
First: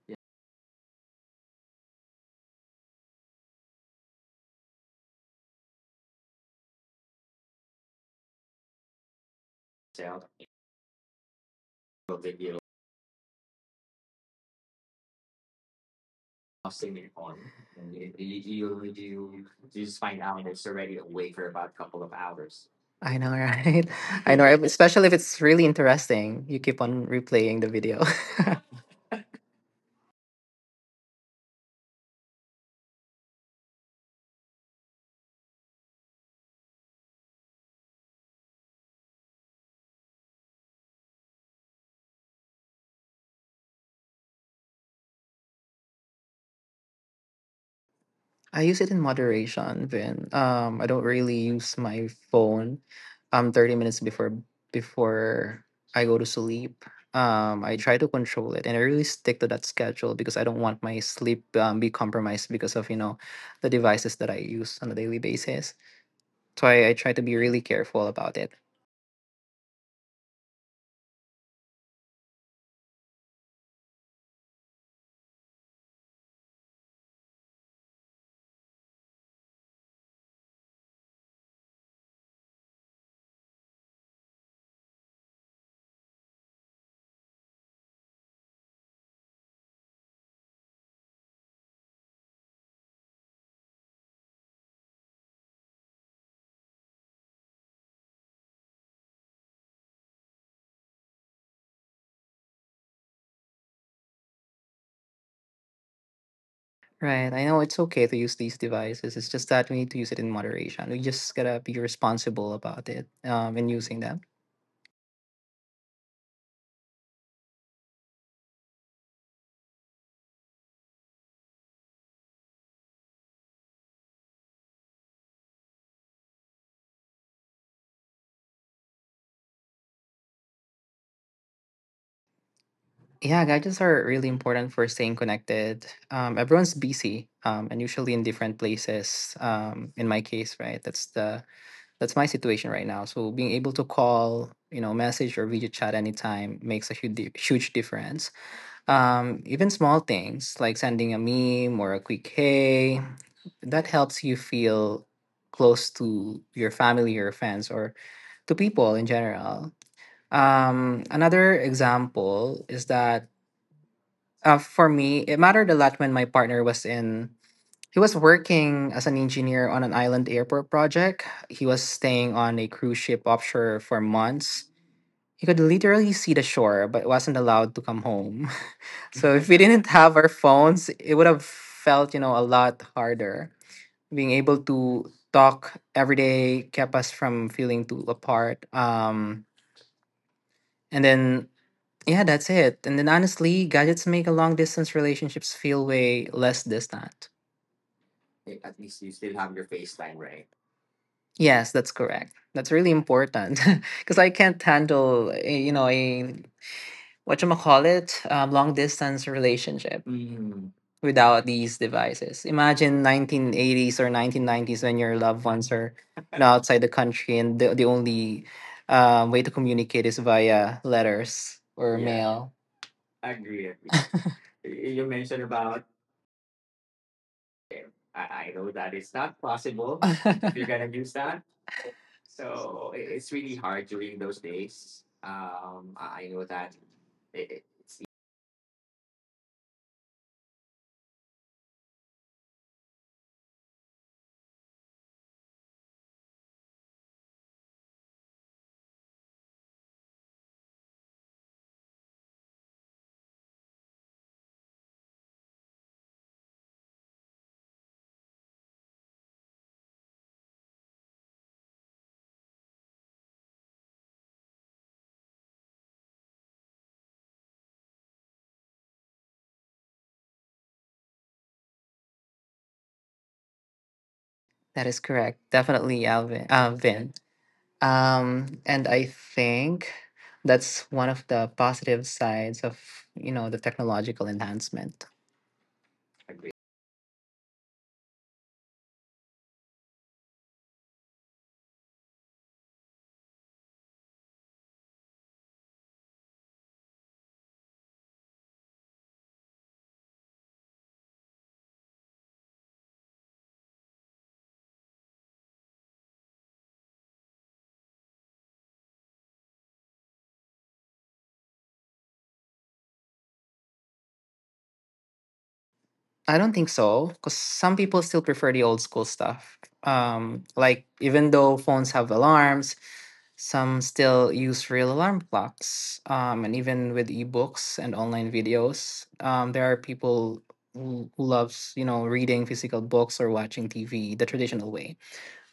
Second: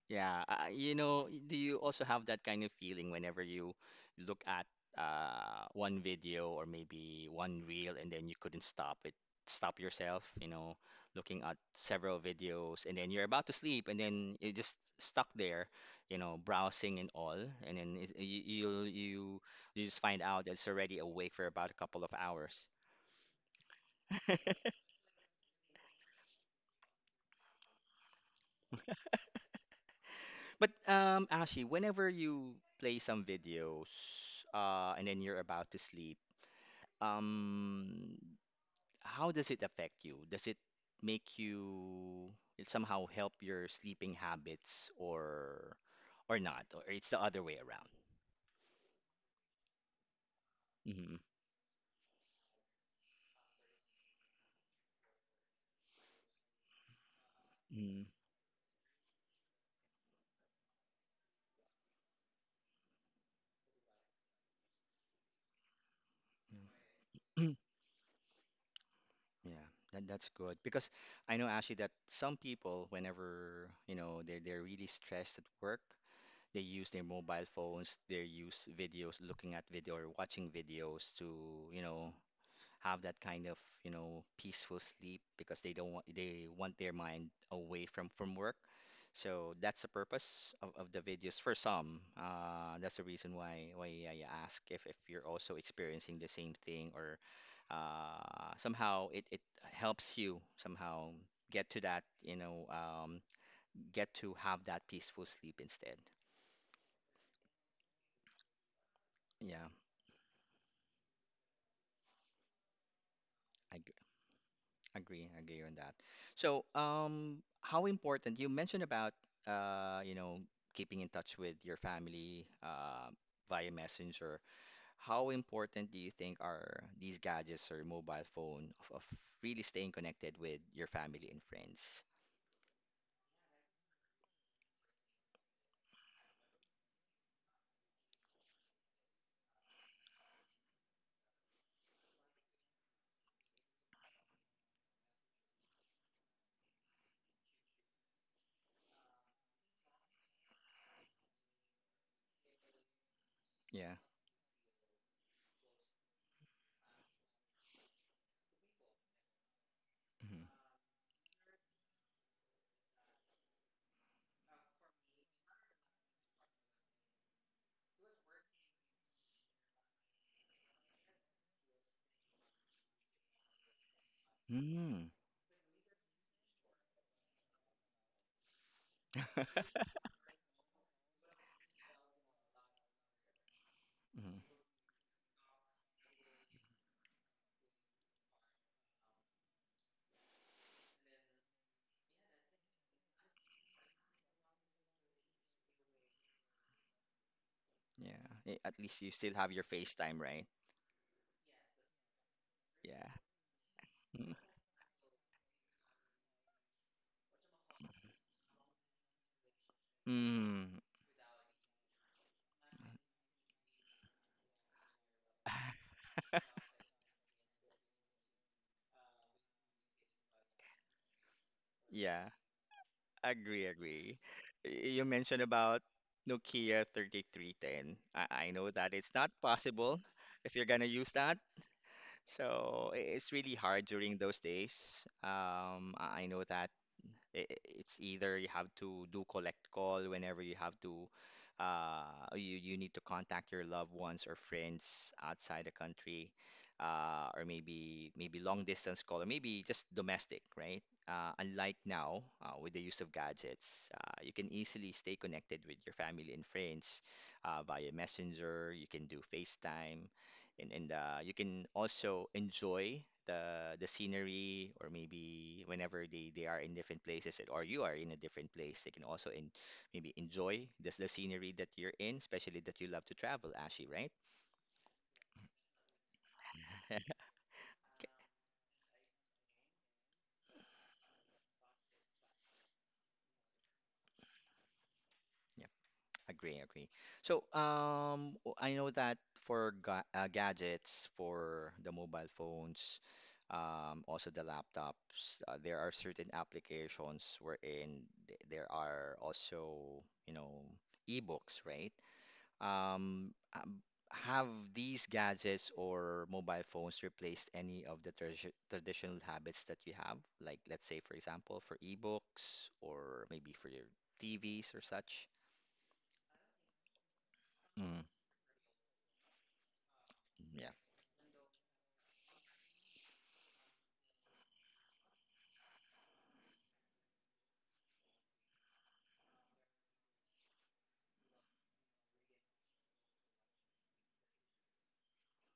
[SPEAKER 1] Yeah, uh, you know, do you also have that kind of feeling whenever you look at uh, one video or maybe one reel and then you couldn't stop it, stop yourself, you know, looking at several videos and then you're about to sleep and then you're just stuck there, you know, browsing and all, and then it, you, you'll you you just find out that it's already awake for about a couple of hours.
[SPEAKER 2] I know, right? I know, especially if it's really interesting. You keep on replaying the video.
[SPEAKER 1] But um, Ashi, whenever you play some videos uh, and then you're about to sleep. Um, how does it affect you? Does it make you it somehow help your sleeping habits or or not? Or it's the other way around.
[SPEAKER 2] I use it in moderation, Vin. Um, I don't
[SPEAKER 1] Hmm.
[SPEAKER 2] really use my phone um, thirty minutes before before I go to sleep. Um, I try
[SPEAKER 1] Hmm.
[SPEAKER 2] to control it, and I really stick to that schedule because I don't want my sleep um, be compromised because of you know the devices that I use on a daily basis. So I, I try to be really careful about it.
[SPEAKER 1] Yeah, that, that's good because I know actually that some people, whenever you know they're they're really stressed at work, they use their mobile phones, they use videos, looking at video or watching videos to you know have that kind of, you know, peaceful sleep because they don't want they want their mind away from from work. So that's the purpose of, of the videos for some. Uh, that's the reason why why I ask if, if you're also experiencing the same thing or uh, somehow it, it helps you somehow get to that, you know, um, get to have that peaceful sleep instead.
[SPEAKER 2] Right. I know it's okay to use these devices. It's just
[SPEAKER 1] Yeah,
[SPEAKER 2] that we need to use it in moderation. We just gotta be responsible about it um, and
[SPEAKER 1] I,
[SPEAKER 2] using them.
[SPEAKER 1] agree, agree on that. So, um, how important you mentioned about uh, you know, keeping in touch with your family uh, via Messenger. How important do you think are these gadgets or mobile phone of, of really staying connected with your family and friends?
[SPEAKER 2] Yeah, gadgets are really important for staying connected. Um, everyone's busy, um, and usually in different places. Um, in my case, right, that's the that's my situation right now. So being able to call, you know, message or video chat anytime makes a huge huge difference. Um, even small things like sending a meme or a quick hey, that
[SPEAKER 1] Yeah.
[SPEAKER 2] helps you feel close to your family or friends or to people in general.
[SPEAKER 1] Hmm.
[SPEAKER 2] Um, another example is that uh, for me, it mattered a lot when my partner was in. He was working as an engineer on an island airport project. He was staying on a cruise ship offshore for months.
[SPEAKER 1] Mm.
[SPEAKER 2] He could literally see the shore, but wasn't allowed to come home. So if we didn't have our phones, it would have felt, you know, a lot harder. Being
[SPEAKER 1] Mhm.
[SPEAKER 2] able to talk every day kept us from feeling too apart. Um, and then yeah, that's it. And then honestly, gadgets make a long distance relationships feel way less distant.
[SPEAKER 1] Yeah. Eh, At least you still have your FaceTime, right?
[SPEAKER 2] Yes, that's correct. That's really
[SPEAKER 1] Yeah.
[SPEAKER 2] important because I can't handle, a- you know, a what you call it, um, long distance relationship. Mm.
[SPEAKER 1] Mm.
[SPEAKER 2] Without these devices. Imagine nineteen eighties or nineteen nineties when your loved ones are you know, outside the country and the the only um, way to communicate is via letters or, yeah,
[SPEAKER 1] Yeah.
[SPEAKER 2] mail.
[SPEAKER 1] Agree, agree.
[SPEAKER 2] Y-
[SPEAKER 1] Y- You
[SPEAKER 2] You
[SPEAKER 1] mentioned about Nokia thirty-three ten. I, I know that it's not
[SPEAKER 2] mail
[SPEAKER 1] possible if you're gonna
[SPEAKER 2] because
[SPEAKER 1] use that. So i-
[SPEAKER 2] it's
[SPEAKER 1] it's
[SPEAKER 2] really
[SPEAKER 1] really
[SPEAKER 2] hard
[SPEAKER 1] hard
[SPEAKER 2] during
[SPEAKER 1] during
[SPEAKER 2] those
[SPEAKER 1] those
[SPEAKER 2] days.
[SPEAKER 1] days.
[SPEAKER 2] Um,
[SPEAKER 1] Um,
[SPEAKER 2] I
[SPEAKER 1] I I
[SPEAKER 2] I
[SPEAKER 1] know
[SPEAKER 2] know
[SPEAKER 1] that
[SPEAKER 2] that.
[SPEAKER 1] i-
[SPEAKER 2] It,
[SPEAKER 1] i- it's either you have to do collect call whenever you have to, uh, you, you need to contact your loved ones or friends outside the country, uh, or maybe maybe long distance call, or maybe just domestic, right? Uh, unlike now, uh, with the use of gadgets, uh, you can easily stay connected with your family and friends uh, via Messenger. You can do FaceTime and and uh, you can also enjoy the the scenery or maybe whenever they they are in different places and- or you are in a different place they can also in, maybe enjoy this the scenery that you're in, especially that you love to travel, Ashi, right?
[SPEAKER 2] that is correct. Definitely, Alvin. Uh, Vin. Um, and I think that's one of the positive sides of you know the technological enhancement.
[SPEAKER 1] Agree, agree. So, um, w- I know that for ga uh, gadgets, for the mobile phones, um, also the laptops, uh, there are certain applications wherein th- there are also, you know, e-books, right? Um, um, have these gadgets or mobile phones replaced any of the tradi traditional habits that you have? Like, let's say, for example, for e-books or maybe for your T Vs or such?
[SPEAKER 2] I don't think so, because some people
[SPEAKER 1] Mm,
[SPEAKER 2] still prefer the old school stuff. Um,
[SPEAKER 1] yeah,
[SPEAKER 2] like even though phones have alarms, some still use real alarm clocks. Um, and even with ebooks and online videos, um, there are people who who loves you know reading physical books or watching T V the traditional way.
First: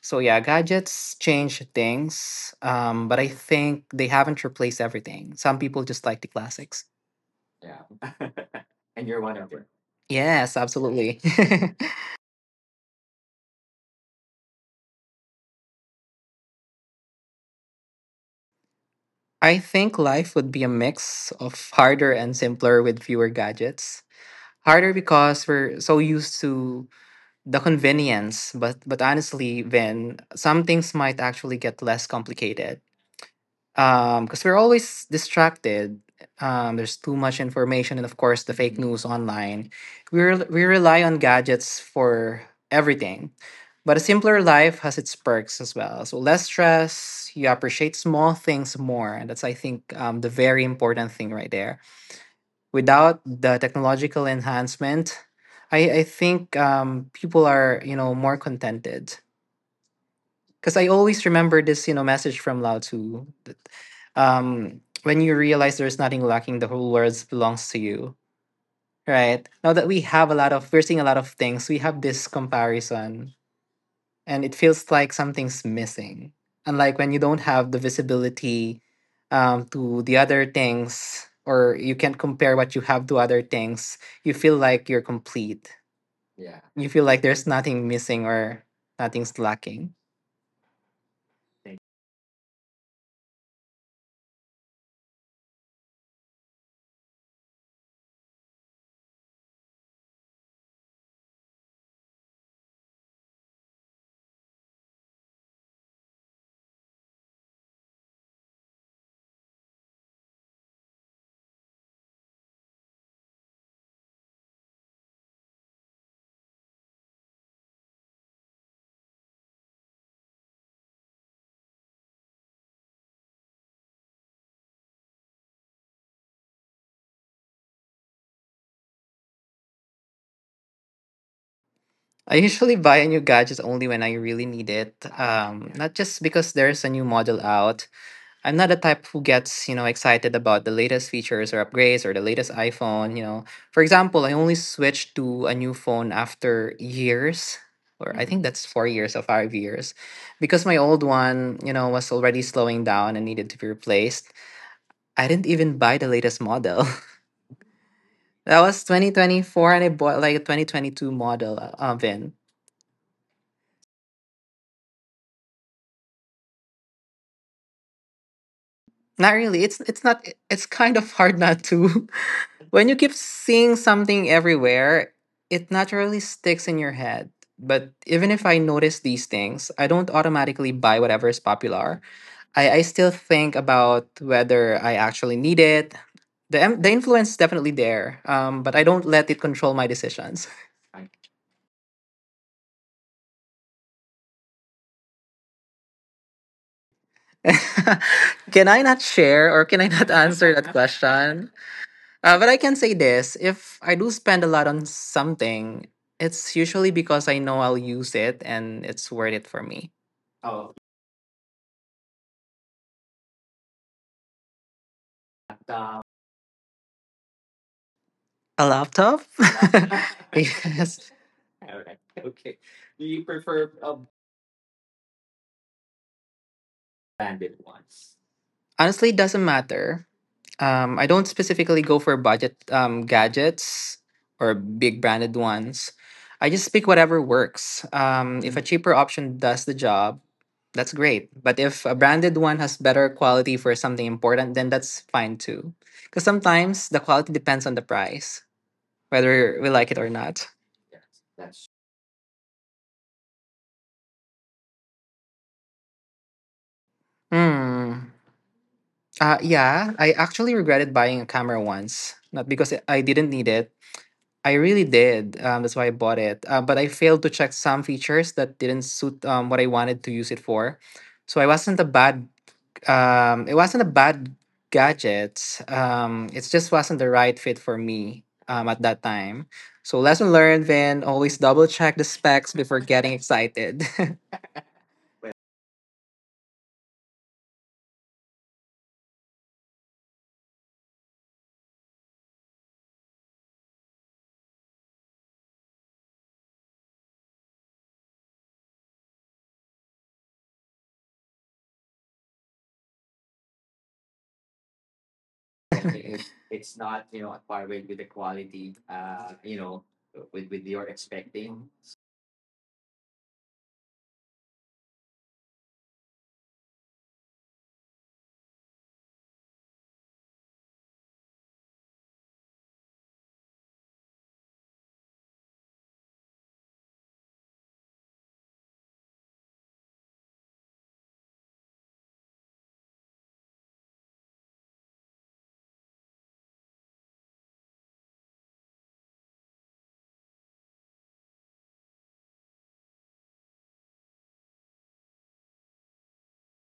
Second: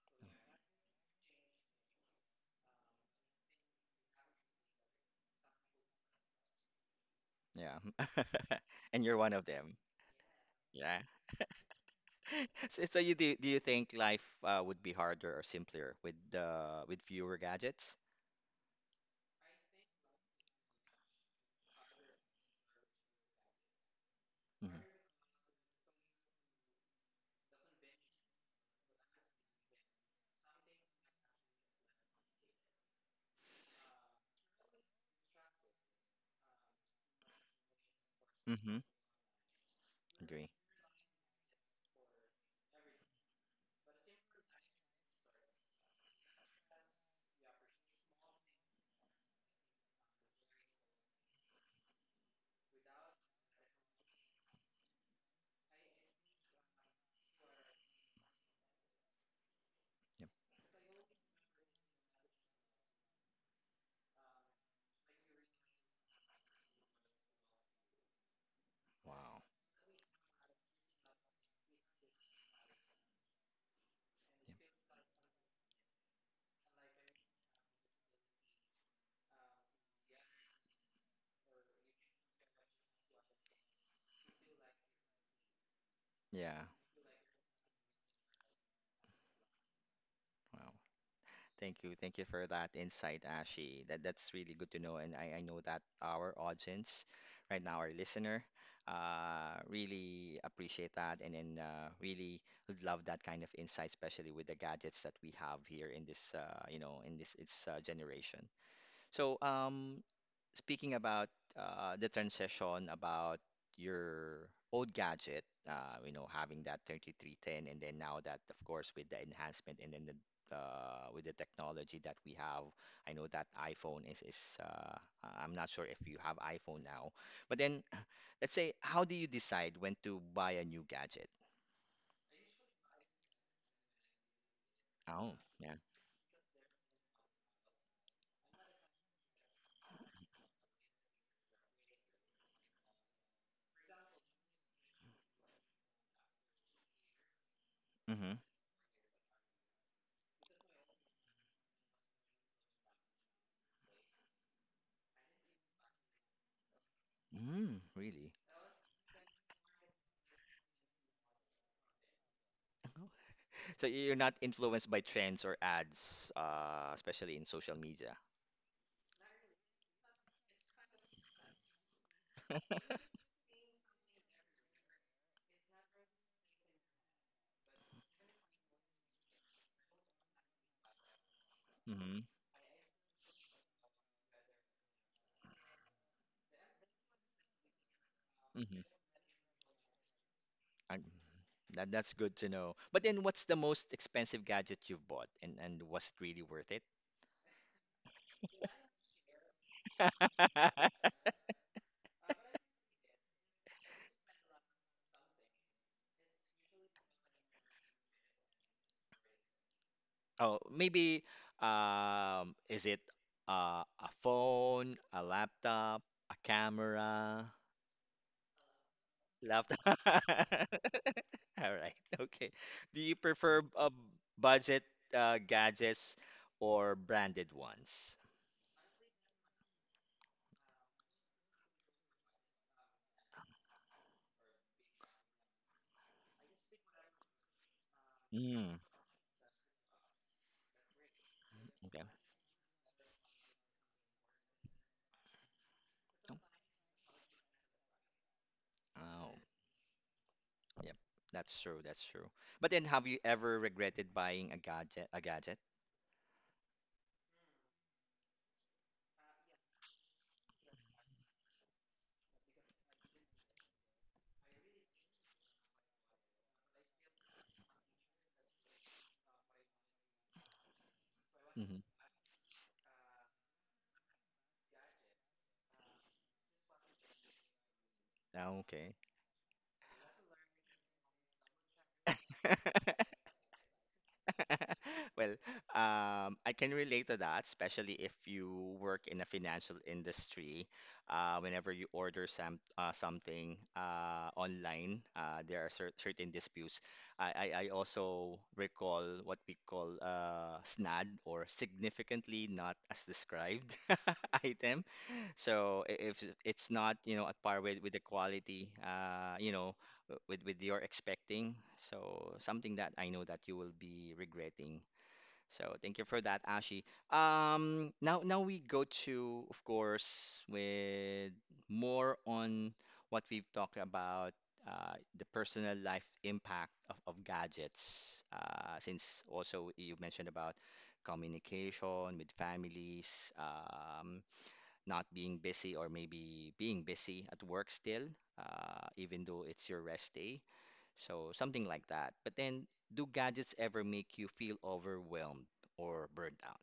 [SPEAKER 2] So yeah, gadgets change things, um, but I think they haven't replaced everything. Some people just like the classics.
[SPEAKER 1] yeah.
[SPEAKER 2] Yeah.
[SPEAKER 1] And
[SPEAKER 2] And
[SPEAKER 1] you're
[SPEAKER 2] you're
[SPEAKER 1] one
[SPEAKER 2] one
[SPEAKER 1] of
[SPEAKER 2] of them.
[SPEAKER 1] them.
[SPEAKER 2] Yes,
[SPEAKER 1] Yeah.
[SPEAKER 2] absolutely.
[SPEAKER 1] So, so you do, do you think life uh, would be harder or simpler with uh, with fewer gadgets?
[SPEAKER 2] I think life would be a mix of harder and simpler with fewer gadgets.
[SPEAKER 1] Mm-hmm.
[SPEAKER 2] Harder because we're so used to the convenience, but but honestly, Vin, some things might actually get less complicated. Um, because we're always distracted. Um, there's too much information, and of course, the fake,
[SPEAKER 1] Mm-hmm.
[SPEAKER 2] mhm, news online. We rel
[SPEAKER 1] Agree.
[SPEAKER 2] we rely on gadgets for everything, but a simpler life has its perks as well. So less stress, you appreciate small things more, and that's I think um, the very important thing right there. Without the technological enhancement, I I think um, people are you know more contented
[SPEAKER 1] Yep.
[SPEAKER 2] because I always remember this, you know, message from Lao Tzu. That, um, when you realize there's nothing lacking, the whole world belongs to you,
[SPEAKER 1] Wow.
[SPEAKER 2] right? Now that we have a lot of, we're seeing a lot of things, we have this comparison, and it
[SPEAKER 1] Yep.
[SPEAKER 2] feels like something's missing. Unlike when you don't have the visibility um, to the other things, or you can't compare what you have to other things, you feel like you're complete.
[SPEAKER 1] Yeah.
[SPEAKER 2] You feel like there's nothing missing or nothing's lacking.
[SPEAKER 1] Wow. Thank you. Thank you for that insight, Ashi. That that's really good to know. And I, I know that our audience right now, our listener, uh, really appreciate that and then uh, really would love that kind of insight, especially with the gadgets that we have here in this uh, you know, in this its uh, generation. So um, speaking about uh, the transition about your old gadget, uh, you know, having that thirty-three ten, and then now that, of course, with the enhancement and then the uh, with the technology that we have, I know that iPhone is is uh, I'm not sure if you have iPhone now, but then let's say, how do you decide when to buy a new gadget?
[SPEAKER 2] I usually buy a new gadget only when I really need it.
[SPEAKER 1] Oh,
[SPEAKER 2] Um,
[SPEAKER 1] yeah.
[SPEAKER 2] not just because there's a new model out. I'm not the type who gets, you know, excited about the latest features or upgrades or the latest iPhone, you know. For example, I only switched to a new phone after years, or I
[SPEAKER 1] Mm-hmm.
[SPEAKER 2] think hmm that's four years or five years, because my old one, you know, was already slowing down and needed to be replaced. I didn't even buy the latest model.
[SPEAKER 1] Mm, really?
[SPEAKER 2] That was twenty twenty-four and I bought like a twenty twenty-two model uh, of it.
[SPEAKER 1] So you're not influenced by trends or ads, uh, especially in social media.
[SPEAKER 2] Not really. It's it's not, it's kind of hard not to. When you keep seeing something everywhere, it naturally sticks in your head. But even if I notice these things, I don't automatically buy whatever is popular. I, I still think about whether I actually need it. The, em- the influence is definitely there, um, but
[SPEAKER 1] Mhm.
[SPEAKER 2] I don't let it control my decisions.
[SPEAKER 1] that, that's good to know. But then, what's the most expensive gadget you've bought, and and was it really worth it?
[SPEAKER 2] Can I not share or can I not answer that question? Uh, but I can say this if I do spend a lot on something, it's usually because I know I'll use it and it's worth it for me.
[SPEAKER 1] Oh,
[SPEAKER 2] Oh,
[SPEAKER 1] maybe um, is it uh, a phone, a
[SPEAKER 2] laptop.
[SPEAKER 1] laptop, a camera?
[SPEAKER 2] A laptop?
[SPEAKER 1] Laptop. All right. Okay. Do you prefer uh, budget uh, gadgets or branded ones?
[SPEAKER 2] Honestly, it doesn't matter. Um, I don't specifically go for budget um, gadgets or big branded ones. I just pick whatever works. Um, if a
[SPEAKER 1] Mm,
[SPEAKER 2] cheaper option does the job, that's great. But if a
[SPEAKER 1] okay.
[SPEAKER 2] branded one has better quality for something important, then that's fine too. Because
[SPEAKER 1] Oh,
[SPEAKER 2] sometimes the quality depends on the price,
[SPEAKER 1] oh,
[SPEAKER 2] whether we like it or not.
[SPEAKER 1] yep, that's true. That's true. But then, have you ever regretted buying a gadget? A gadget?
[SPEAKER 2] Hmm. Uh, yeah, I actually regretted buying a camera once. Not because I I didn't need it, I really did. Um, that's why I bought it. Uh, but I failed to check some features that didn't suit um, what I wanted to use it for. So I wasn't
[SPEAKER 1] Hmm.
[SPEAKER 2] a bad. Um, it wasn't a bad gadget. Um, it just wasn't the right fit for me um, at
[SPEAKER 1] Okay.
[SPEAKER 2] that time. So lesson learned, Vin. Always double check the specs before getting excited.
[SPEAKER 1] Well, um, I can relate to that, especially if you work in a financial industry. Uh, whenever you order some uh, something uh, online, uh, there are cer certain disputes. I, I, I also recall what we call uh, SNAD or significantly not as described item. So i- if it's not, you know, at par
[SPEAKER 2] with
[SPEAKER 1] with
[SPEAKER 2] with
[SPEAKER 1] with
[SPEAKER 2] the
[SPEAKER 1] the
[SPEAKER 2] quality
[SPEAKER 1] quality,
[SPEAKER 2] uh
[SPEAKER 1] uh,
[SPEAKER 2] you
[SPEAKER 1] you
[SPEAKER 2] know
[SPEAKER 1] know, w- with
[SPEAKER 2] with
[SPEAKER 1] with
[SPEAKER 2] with your
[SPEAKER 1] your expecting,
[SPEAKER 2] expecting
[SPEAKER 1] so something that I know that you will be regretting. So thank you for that, Ashi. Um, now now we go to, of course, with more on what we've talked about. Uh, the personal life impact of, of gadgets, uh, since also you mentioned about communication with families, um, not being busy or maybe being busy at work still, uh, even though it's your rest day. So something like that. But then, do gadgets ever make you feel overwhelmed or burnt out?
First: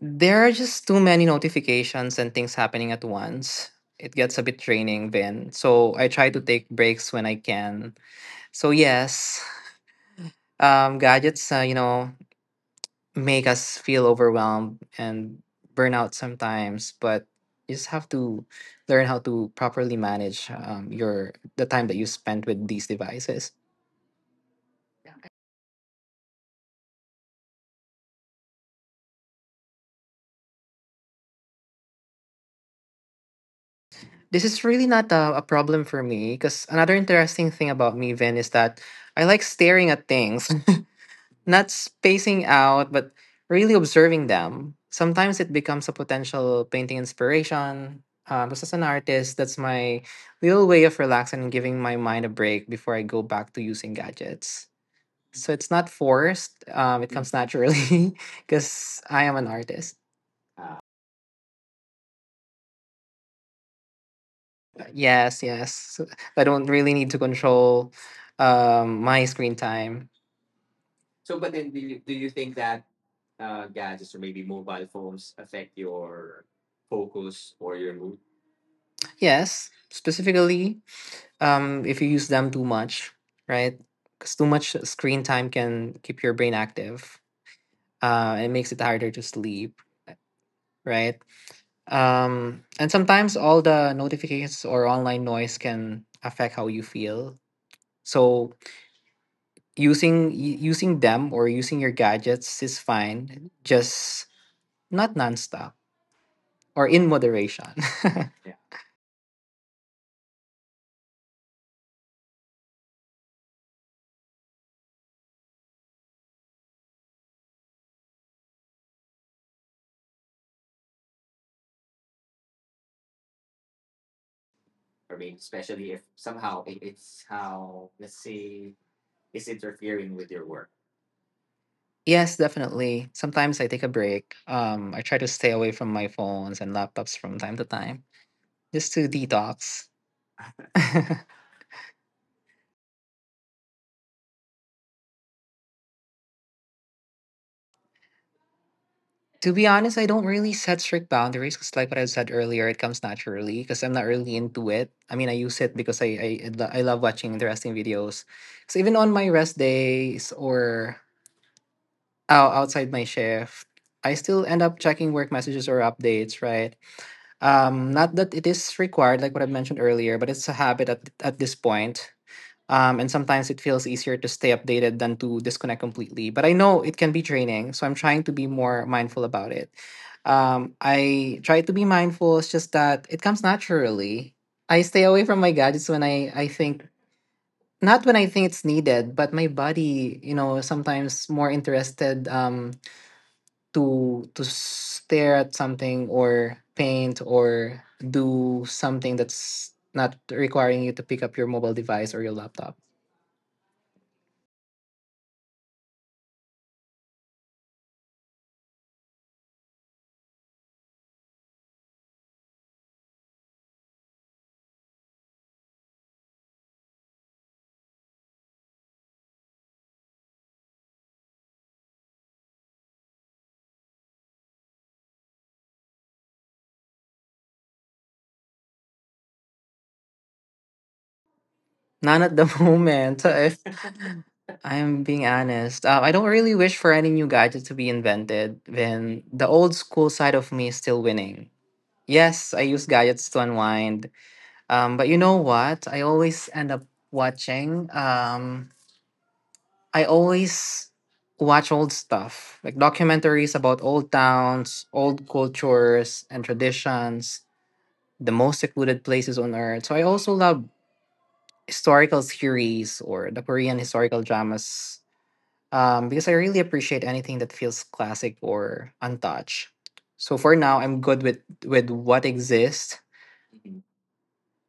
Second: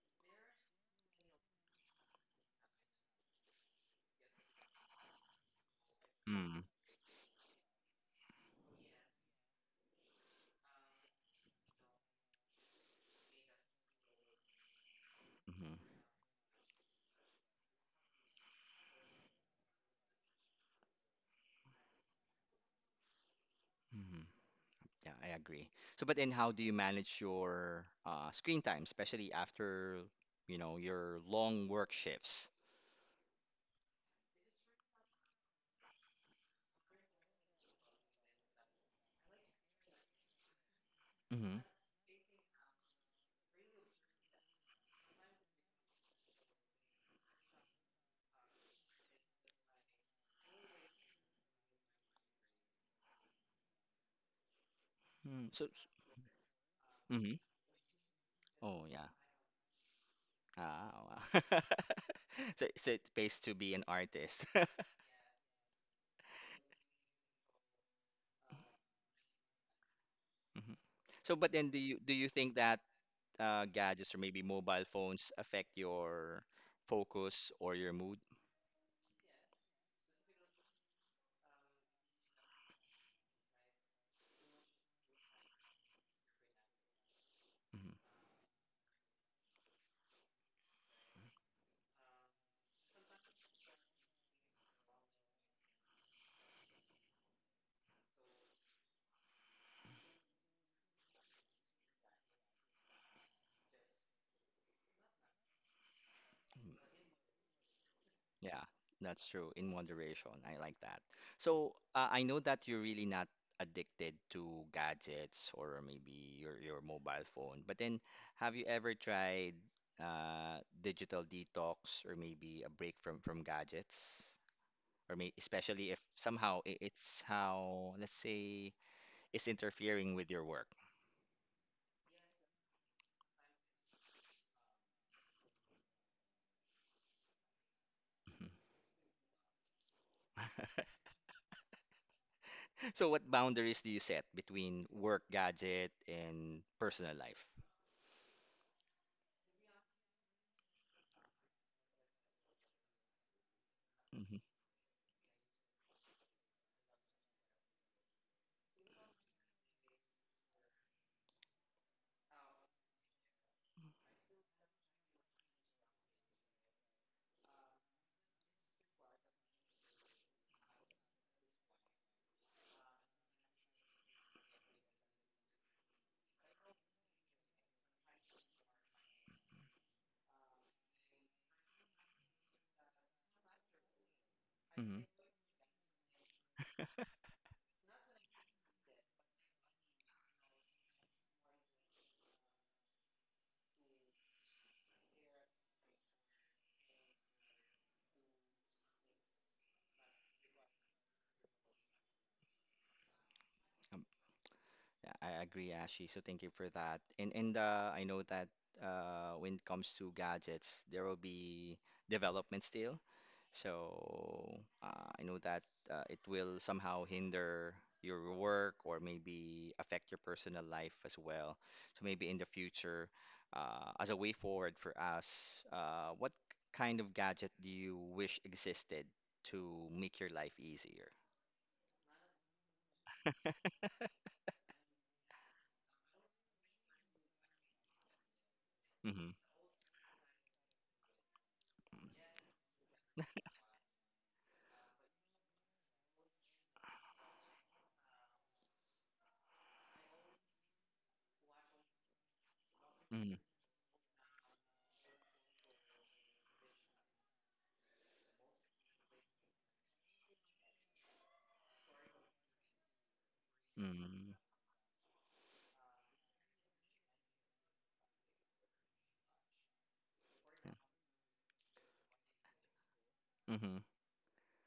[SPEAKER 2] There are just too many notifications and things happening at once. It gets a bit draining then. So I try to
[SPEAKER 1] Mm,
[SPEAKER 2] take breaks when I can. So yes, um, gadgets, uh, you know, make us feel overwhelmed and burn
[SPEAKER 1] hmm.
[SPEAKER 2] out sometimes, but you just have to learn how to properly manage um, your the time that you spend with these devices.
[SPEAKER 1] Hmm. Yeah, I agree. So, but then, how do you manage your uh, screen time, especially after, you know, your long work shifts?
[SPEAKER 2] This is really not a, a problem for me because another interesting thing about me, Vin, is that I like staring at things.
[SPEAKER 1] Mm-hmm.
[SPEAKER 2] Not spacing out, but really observing them. Sometimes it becomes a potential painting inspiration. Um, because as an artist, that's my little way of relaxing and giving my mind a break before I go back to using gadgets.
[SPEAKER 1] Mm, so,
[SPEAKER 2] It's not forced, um, it comes
[SPEAKER 1] mm-hmm.
[SPEAKER 2] naturally
[SPEAKER 1] Oh,
[SPEAKER 2] because
[SPEAKER 1] yeah.
[SPEAKER 2] I am an artist.
[SPEAKER 1] Ah, oh, wow. So, so it pays to be an artist.
[SPEAKER 2] Yes, yes. So I don't really need to control um, my screen time.
[SPEAKER 1] Mhm. So,
[SPEAKER 2] So, but
[SPEAKER 1] but then
[SPEAKER 2] then
[SPEAKER 1] do
[SPEAKER 2] do you,
[SPEAKER 1] you
[SPEAKER 2] do
[SPEAKER 1] do you
[SPEAKER 2] you think
[SPEAKER 1] think that
[SPEAKER 2] that uh,
[SPEAKER 1] uh,
[SPEAKER 2] gadgets
[SPEAKER 1] gadgets
[SPEAKER 2] or
[SPEAKER 1] or
[SPEAKER 2] maybe
[SPEAKER 1] maybe
[SPEAKER 2] mobile
[SPEAKER 1] mobile phones
[SPEAKER 2] phones
[SPEAKER 1] affect
[SPEAKER 2] affect
[SPEAKER 1] your
[SPEAKER 2] your
[SPEAKER 1] focus
[SPEAKER 2] focus
[SPEAKER 1] or
[SPEAKER 2] or
[SPEAKER 1] your
[SPEAKER 2] your mood?
[SPEAKER 1] mood?
[SPEAKER 2] Yes, specifically, um, if you use them too much, right? Because too much screen time can keep your brain active.
[SPEAKER 1] Mhm.
[SPEAKER 2] Uh, it makes it harder to sleep, right? Um, and sometimes all the notifications or online noise can affect how you feel. So using y- using them or using your gadgets is fine. Just not nonstop
[SPEAKER 1] Mm,
[SPEAKER 2] or in moderation.
[SPEAKER 1] yeah, that's true. In moderation, I like that. So, uh, I know that you're really not addicted to gadgets or maybe your your mobile phone. But then, have you ever tried uh, digital detox or maybe a break from from gadgets? Or maybe especially if somehow i- it's how, let's say, it's interfering with your work.
[SPEAKER 2] Yes, yes, definitely. Sometimes I take a break. Um, I try to stay away from my phones and laptops from time to time just to detox.
[SPEAKER 1] So what boundaries do you set between work gadget and personal life?
[SPEAKER 2] To be honest, I don't really set strict boundaries because, like what I said earlier, it comes naturally because I'm not
[SPEAKER 1] Hmm.
[SPEAKER 2] really into it. I mean, I use it because I I, I lo- I love watching interesting videos. So even on my rest days or out, outside my shift, I still end up checking work messages or updates, right? Um, not that it is required, like what I mentioned earlier, but it's a habit at, at this point. Um, and sometimes it feels easier to stay updated than to disconnect completely. But I know it can be draining, so I'm trying to be more mindful about it. Um, I try to be mindful, it's just that it comes naturally. I
[SPEAKER 1] Hmm.
[SPEAKER 2] stay away from my gadgets when I, I think, not when I think it's needed, but my body, you know, sometimes more interested. Um, to to stare at something or paint or do something that's not requiring you to pick up your mobile device or your laptop.
[SPEAKER 1] Um, I I agree, Ashi. So thank you for that. And and uh, I know that uh, when it comes to gadgets, there will be development still. So uh, I know that uh, it will somehow hinder your work or maybe affect your personal life as well. So maybe in the future, uh, as a way forward for us, uh, what kind of gadget do you wish existed to make your life easier?
[SPEAKER 2] None at the moment. So if I'm being honest, uh, I don't really wish for any new gadget to be invented when
[SPEAKER 1] Hmm.
[SPEAKER 2] the old school side of me is still winning. Yes, I use gadgets to unwind. Um, but you know what? I always end up watching. Um, I always watch old stuff, like
[SPEAKER 1] Hmm.
[SPEAKER 2] documentaries about old towns, old cultures and traditions, the most secluded places on earth. So I also love historical series or the Korean historical
[SPEAKER 1] Hmm.
[SPEAKER 2] dramas um, because I really appreciate anything that feels classic or untouched. So for now, I'm good with with what exists.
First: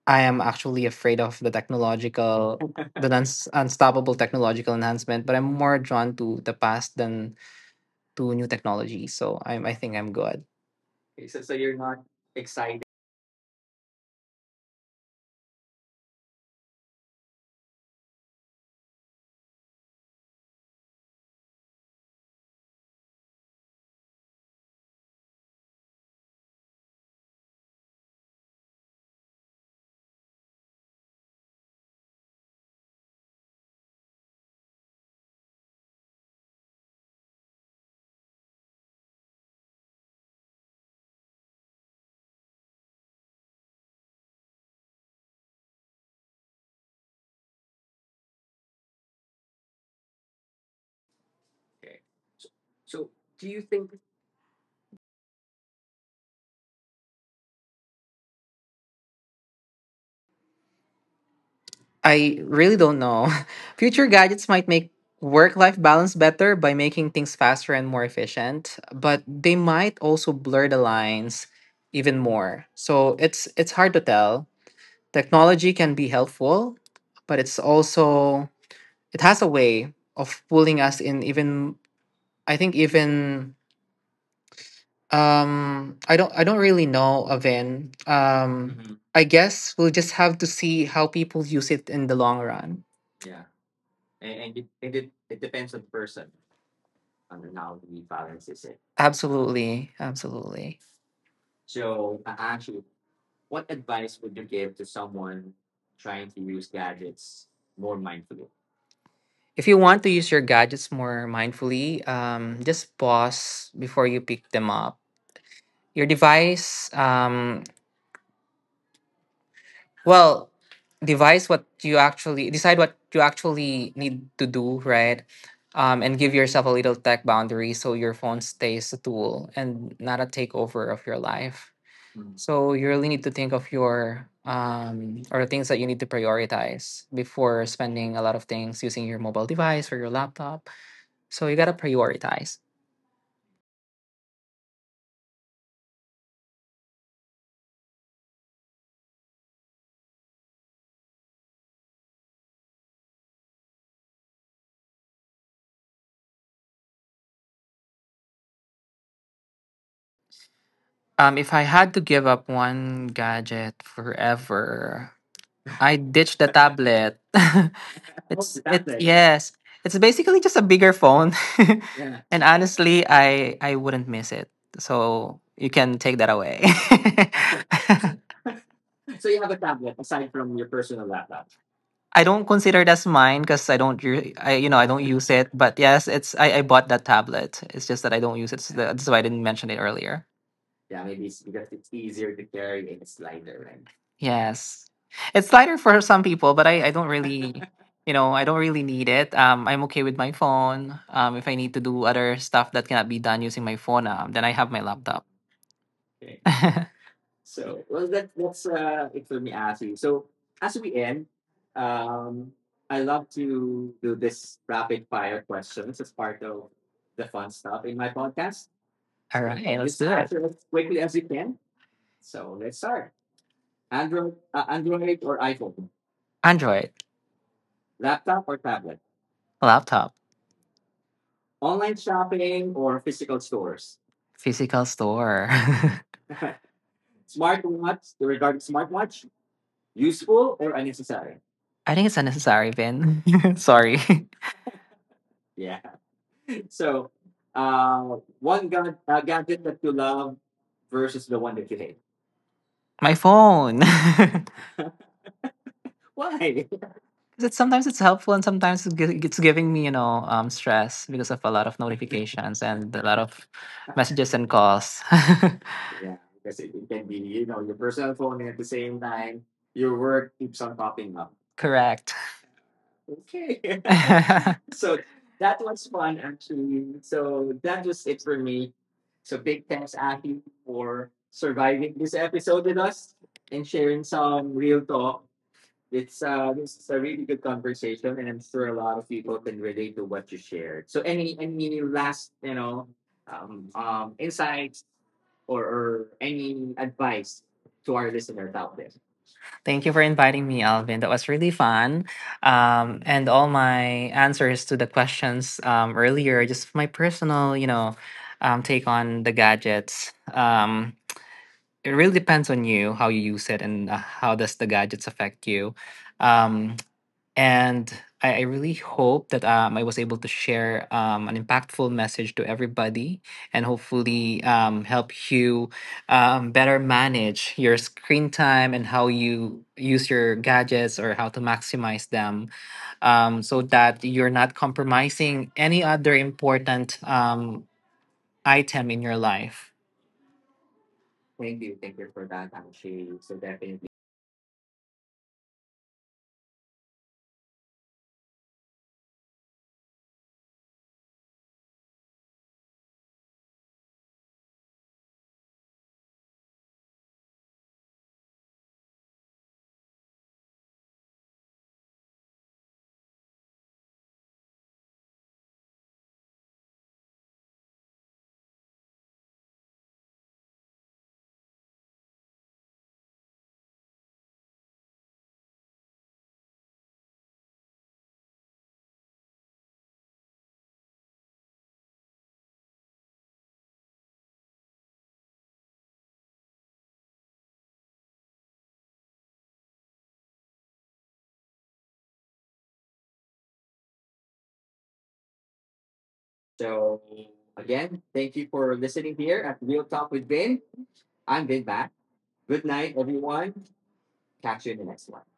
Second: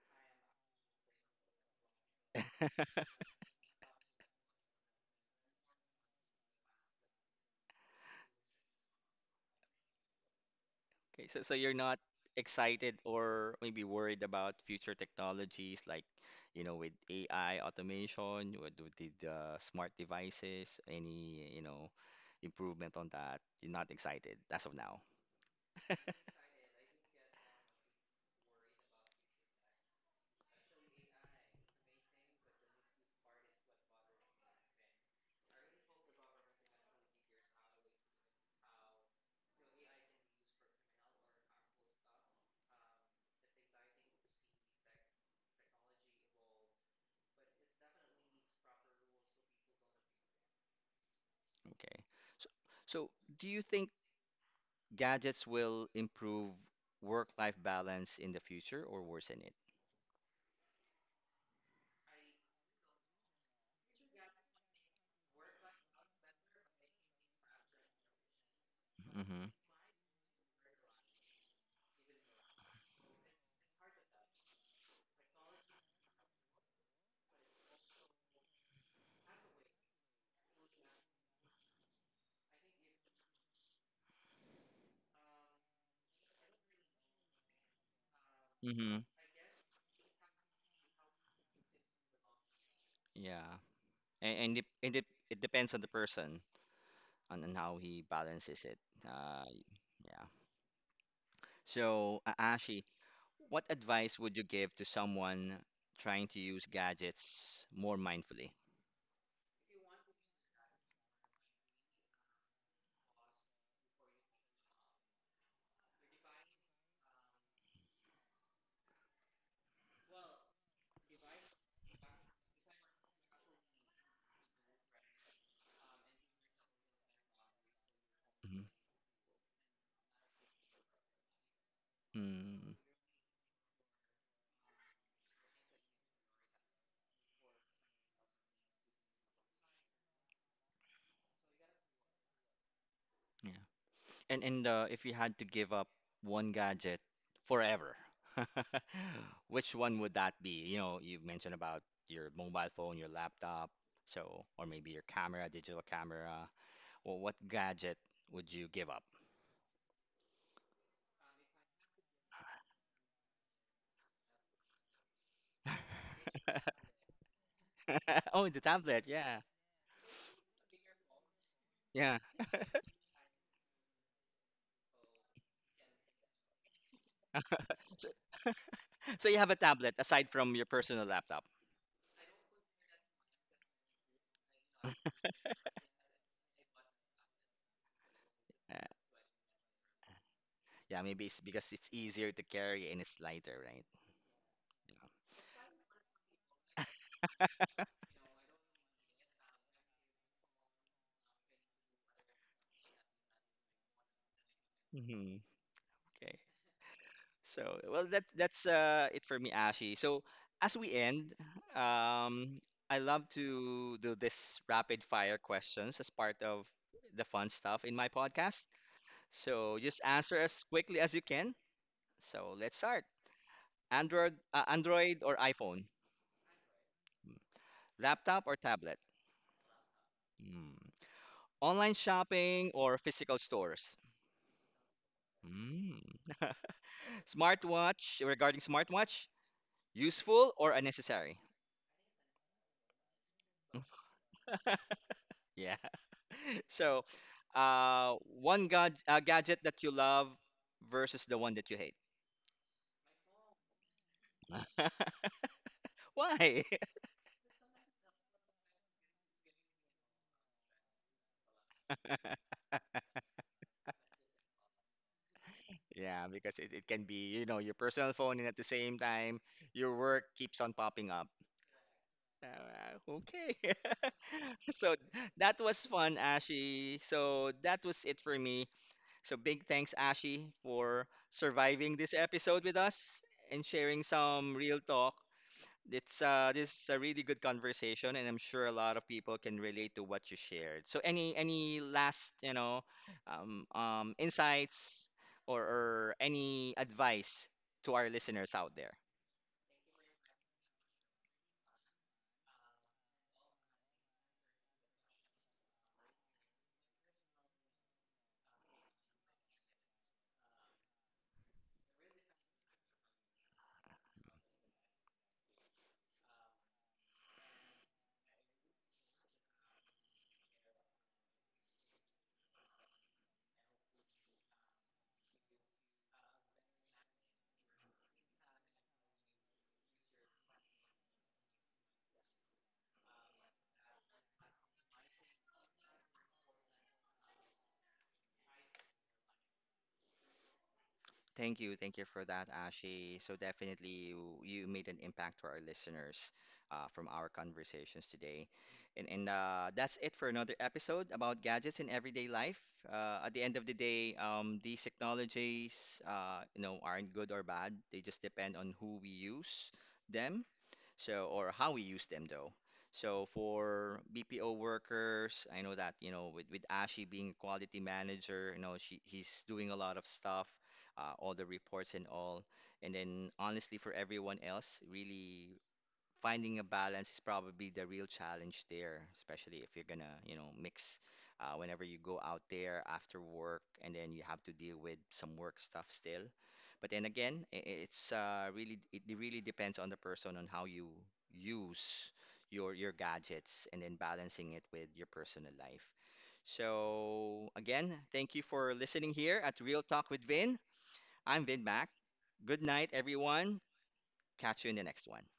[SPEAKER 2] I am actually afraid of the technological, the uns- unstoppable technological enhancement, but I'm more drawn to the past than to new technology. So I'm, I think I'm good.
[SPEAKER 1] Okay, so
[SPEAKER 2] So
[SPEAKER 1] so you're
[SPEAKER 2] you're
[SPEAKER 1] not
[SPEAKER 2] not.
[SPEAKER 1] excited or maybe worried about future technologies like, you know, with A I automation, with with the the smart devices, any, you know, improvement on that. You're not excited as of now. Okay. So so do you think gadgets will improve work-life balance in the future or worsen it?
[SPEAKER 2] I really don't know. Future gadgets might make work life balance better by making things faster and more efficient, but
[SPEAKER 1] Mm-hmm.
[SPEAKER 2] they might also blur the lines even more. So it's it's hard to tell. Technology can be helpful, but it's also it has a way of pulling us in even I think even um I don't I don't really know, Aven. um
[SPEAKER 1] Mm-hmm.
[SPEAKER 2] Mhm. I guess we'll just have to see how people use it in the long run.
[SPEAKER 1] Yeah. And and it, and it, it depends on the person on, on how he balances it. Uh,
[SPEAKER 2] Absolutely,
[SPEAKER 1] Yeah.
[SPEAKER 2] absolutely.
[SPEAKER 1] So,
[SPEAKER 2] So
[SPEAKER 1] uh, Ashi, what advice
[SPEAKER 2] I
[SPEAKER 1] would you give
[SPEAKER 2] give
[SPEAKER 1] to
[SPEAKER 2] to
[SPEAKER 1] someone trying to
[SPEAKER 2] to
[SPEAKER 1] use
[SPEAKER 2] use that.
[SPEAKER 1] gadgets more mindfully?
[SPEAKER 2] If you want to use your gadgets more mindfully, um just pause before you pick them up your device um Well, devise what you actually decide what you actually need to do, right? Um, and give yourself a little tech boundary so your phone
[SPEAKER 1] Hmm.
[SPEAKER 2] stays a tool and not a takeover of your life. Mhm.
[SPEAKER 1] Mm.
[SPEAKER 2] So you really need to think of your um, or the things that you need to prioritize before spending a lot of things using your mobile device or your laptop. So you gotta prioritize.
[SPEAKER 1] Yeah. And and uh, if you had to give up one gadget forever, which one would that be? You know, you mentioned about your mobile phone, your laptop, so or maybe your camera, digital camera. Well, what gadget would you give up?
[SPEAKER 2] Um, if I had to give up one gadget forever, I ditched the tablet.
[SPEAKER 1] Oh, the
[SPEAKER 2] Right.
[SPEAKER 1] tablet, yeah.
[SPEAKER 2] Yes. It's basically just a bigger phone.
[SPEAKER 1] Yeah.
[SPEAKER 2] Yeah. And honestly, I I wouldn't miss it. So you can take that away.
[SPEAKER 1] So, so
[SPEAKER 2] So you
[SPEAKER 1] you have
[SPEAKER 2] have
[SPEAKER 1] a
[SPEAKER 2] a tablet
[SPEAKER 1] tablet aside
[SPEAKER 2] aside
[SPEAKER 1] from
[SPEAKER 2] from
[SPEAKER 1] your
[SPEAKER 2] your
[SPEAKER 1] personal
[SPEAKER 2] personal
[SPEAKER 1] laptop.
[SPEAKER 2] laptop. I don't consider that's mine because I don't re- I you know I don't use it. But yes, it's I, I bought that tablet. It's just that I don't use it. So
[SPEAKER 1] Uh,
[SPEAKER 2] that's why I didn't mention it earlier. Yeah,
[SPEAKER 1] yeah,
[SPEAKER 2] maybe
[SPEAKER 1] maybe
[SPEAKER 2] it's
[SPEAKER 1] it's
[SPEAKER 2] because
[SPEAKER 1] because
[SPEAKER 2] it's
[SPEAKER 1] it's easier
[SPEAKER 2] easier to
[SPEAKER 1] to
[SPEAKER 2] carry
[SPEAKER 1] carry
[SPEAKER 2] and
[SPEAKER 1] and
[SPEAKER 2] it's
[SPEAKER 1] it's lighter, right?
[SPEAKER 2] Yes. It's lighter for some people, but I, I don't really you know, I don't really need it. Um, I'm okay with my phone. Um, if I need to do other stuff that cannot be done using my phone, um, then I have my
[SPEAKER 1] Yeah.
[SPEAKER 2] laptop.
[SPEAKER 1] Hmm.
[SPEAKER 2] Okay.
[SPEAKER 1] Okay. So,
[SPEAKER 2] So,
[SPEAKER 1] well,
[SPEAKER 2] well,
[SPEAKER 1] that
[SPEAKER 2] that, that's
[SPEAKER 1] that's uh,
[SPEAKER 2] uh,
[SPEAKER 1] it
[SPEAKER 2] it for
[SPEAKER 1] for me,
[SPEAKER 2] me, Asi.
[SPEAKER 1] Ashi. So,
[SPEAKER 2] So,
[SPEAKER 1] as
[SPEAKER 2] as
[SPEAKER 1] we
[SPEAKER 2] we end,
[SPEAKER 1] end,
[SPEAKER 2] uh,
[SPEAKER 1] um, I
[SPEAKER 2] I
[SPEAKER 1] love
[SPEAKER 2] love to
[SPEAKER 1] to do
[SPEAKER 2] do this.
[SPEAKER 1] this rapid fire questions as part of the fun stuff in my podcast.
[SPEAKER 2] All right,
[SPEAKER 1] So,
[SPEAKER 2] let's
[SPEAKER 1] just
[SPEAKER 2] do it.
[SPEAKER 1] answer as quickly as you can. So, let's start. Android,
[SPEAKER 2] Android,
[SPEAKER 1] uh, Android or iPhone?
[SPEAKER 2] Android, laptop,
[SPEAKER 1] Laptop or tablet?
[SPEAKER 2] laptop,
[SPEAKER 1] Hmm. Online shopping
[SPEAKER 2] shopping,
[SPEAKER 1] or
[SPEAKER 2] or
[SPEAKER 1] physical
[SPEAKER 2] physical s-
[SPEAKER 1] stores?
[SPEAKER 2] physical store.
[SPEAKER 1] Mm.
[SPEAKER 2] Smart
[SPEAKER 1] Smartwatch, regarding
[SPEAKER 2] regard
[SPEAKER 1] smartwatch, useful
[SPEAKER 2] useful.
[SPEAKER 1] or unnecessary?
[SPEAKER 2] I think it's unnecessary, Ben. Sorry.
[SPEAKER 1] Yeah.
[SPEAKER 2] Yeah.
[SPEAKER 1] So,
[SPEAKER 2] So,
[SPEAKER 1] uh,
[SPEAKER 2] uh,
[SPEAKER 1] one
[SPEAKER 2] one
[SPEAKER 1] gad uh, gadget
[SPEAKER 2] that
[SPEAKER 1] that you
[SPEAKER 2] you
[SPEAKER 1] love
[SPEAKER 2] love
[SPEAKER 1] versus
[SPEAKER 2] versus
[SPEAKER 1] the
[SPEAKER 2] the one
[SPEAKER 1] one
[SPEAKER 2] that
[SPEAKER 1] that
[SPEAKER 2] you
[SPEAKER 1] you hate.
[SPEAKER 2] hate? My phone.
[SPEAKER 1] Why?
[SPEAKER 2] Because it's sometimes it's helpful and sometimes it's gi- it's giving me, you know, um stress because of a lot of notifications and a lot of messages and calls. Yeah,
[SPEAKER 1] Yeah,
[SPEAKER 2] it
[SPEAKER 1] because it,
[SPEAKER 2] it
[SPEAKER 1] it can
[SPEAKER 2] can be,
[SPEAKER 1] be,
[SPEAKER 2] you
[SPEAKER 1] you know,
[SPEAKER 2] know,
[SPEAKER 1] your
[SPEAKER 2] your birth
[SPEAKER 1] personal phone and at the
[SPEAKER 2] the
[SPEAKER 1] same
[SPEAKER 2] same,
[SPEAKER 1] time,
[SPEAKER 2] your
[SPEAKER 1] your work
[SPEAKER 2] work.
[SPEAKER 1] keeps on popping up.
[SPEAKER 2] Correct.
[SPEAKER 1] Uh, okay.
[SPEAKER 2] Okay,
[SPEAKER 1] So
[SPEAKER 2] so
[SPEAKER 1] that
[SPEAKER 2] that was
[SPEAKER 1] was fun,
[SPEAKER 2] actually
[SPEAKER 1] Ashy. So
[SPEAKER 2] so
[SPEAKER 1] that was
[SPEAKER 2] that's
[SPEAKER 1] it
[SPEAKER 2] it
[SPEAKER 1] for
[SPEAKER 2] for
[SPEAKER 1] me.
[SPEAKER 2] me.
[SPEAKER 1] So big
[SPEAKER 2] Thanks
[SPEAKER 1] thanks,
[SPEAKER 2] for
[SPEAKER 1] Ashi, for
[SPEAKER 2] surviving
[SPEAKER 1] surviving
[SPEAKER 2] the
[SPEAKER 1] this episode
[SPEAKER 2] episode
[SPEAKER 1] with
[SPEAKER 2] with us
[SPEAKER 1] us and
[SPEAKER 2] and
[SPEAKER 1] sharing
[SPEAKER 2] sharing some
[SPEAKER 1] some real
[SPEAKER 2] real
[SPEAKER 1] talk.
[SPEAKER 2] thoughts.
[SPEAKER 1] It's uh, this is
[SPEAKER 2] It's a
[SPEAKER 1] a really
[SPEAKER 2] really
[SPEAKER 1] good
[SPEAKER 2] good conversation
[SPEAKER 1] conversation,
[SPEAKER 2] and
[SPEAKER 1] and I'm sure
[SPEAKER 2] a
[SPEAKER 1] a
[SPEAKER 2] lot
[SPEAKER 1] lot
[SPEAKER 2] of
[SPEAKER 1] of people can
[SPEAKER 2] can relate
[SPEAKER 1] relate
[SPEAKER 2] to
[SPEAKER 1] to what
[SPEAKER 2] what
[SPEAKER 1] you
[SPEAKER 2] you
[SPEAKER 1] shared.
[SPEAKER 2] shared.
[SPEAKER 1] So
[SPEAKER 2] So
[SPEAKER 1] any
[SPEAKER 2] any
[SPEAKER 1] any
[SPEAKER 2] any last,
[SPEAKER 1] last you
[SPEAKER 2] you
[SPEAKER 1] know
[SPEAKER 2] know,
[SPEAKER 1] um, um,
[SPEAKER 2] um
[SPEAKER 1] insights
[SPEAKER 2] or,
[SPEAKER 1] or,
[SPEAKER 2] or
[SPEAKER 1] or any
[SPEAKER 2] advice
[SPEAKER 1] advice to
[SPEAKER 2] to
[SPEAKER 1] our
[SPEAKER 2] our
[SPEAKER 1] listeners
[SPEAKER 2] listeners?
[SPEAKER 1] out there?
[SPEAKER 2] Thank you for inviting me, Alvin. That was really fun. Um, and all my answers to the questions um, earlier, just my personal, you know, um, take on the gadgets. Um, it really depends on you how you use it and uh, how does the gadgets affect you. Um, And I, I really hope that um, I was able to share um, an impactful message to everybody and hopefully um, help you um, better manage your screen time and how you use your gadgets or how to maximize them, um, so that you're not compromising any other important um, item in your life.
[SPEAKER 1] Thank
[SPEAKER 2] Thank
[SPEAKER 1] you.
[SPEAKER 2] you.
[SPEAKER 1] Thank
[SPEAKER 2] Thank
[SPEAKER 1] you for that,
[SPEAKER 2] you.
[SPEAKER 1] Ashi. So
[SPEAKER 2] So definitely.
[SPEAKER 1] definitely you, you made an impact to our listeners uh, from our conversations today. And, and uh, that's it for another episode about gadgets in everyday life. Uh, at the end of the day, um, these technologies uh, you know, aren't good or bad. They just depend on who we use them so, or how we use them though. So for B P O workers, I know that, you know, with, with Ashi being a quality manager, you know, she, he's doing a lot of stuff, uh, all the reports and all. And then honestly, for everyone else, really finding a balance is probably the real challenge there, especially if you're gonna, you know, mix uh, whenever you go out there after work and then you have to deal with some work stuff still. But then again, i- i- it's uh, really it really depends on the person on how you use your your gadgets and then balancing it with your personal life.
[SPEAKER 2] So
[SPEAKER 1] So again,
[SPEAKER 2] again,
[SPEAKER 1] thank
[SPEAKER 2] thank
[SPEAKER 1] you
[SPEAKER 2] you
[SPEAKER 1] for
[SPEAKER 2] for
[SPEAKER 1] listening
[SPEAKER 2] listening
[SPEAKER 1] here
[SPEAKER 2] here
[SPEAKER 1] at
[SPEAKER 2] at
[SPEAKER 1] Real
[SPEAKER 2] Real
[SPEAKER 1] Talk
[SPEAKER 2] Talk
[SPEAKER 1] with
[SPEAKER 2] with
[SPEAKER 1] Vin.
[SPEAKER 2] Vin.
[SPEAKER 1] I'm
[SPEAKER 2] I'm
[SPEAKER 1] Vin
[SPEAKER 2] Vin
[SPEAKER 1] Mac.
[SPEAKER 2] Bat.
[SPEAKER 1] Good night,
[SPEAKER 2] Thank Everyone.
[SPEAKER 1] everyone. Catch you in the next one.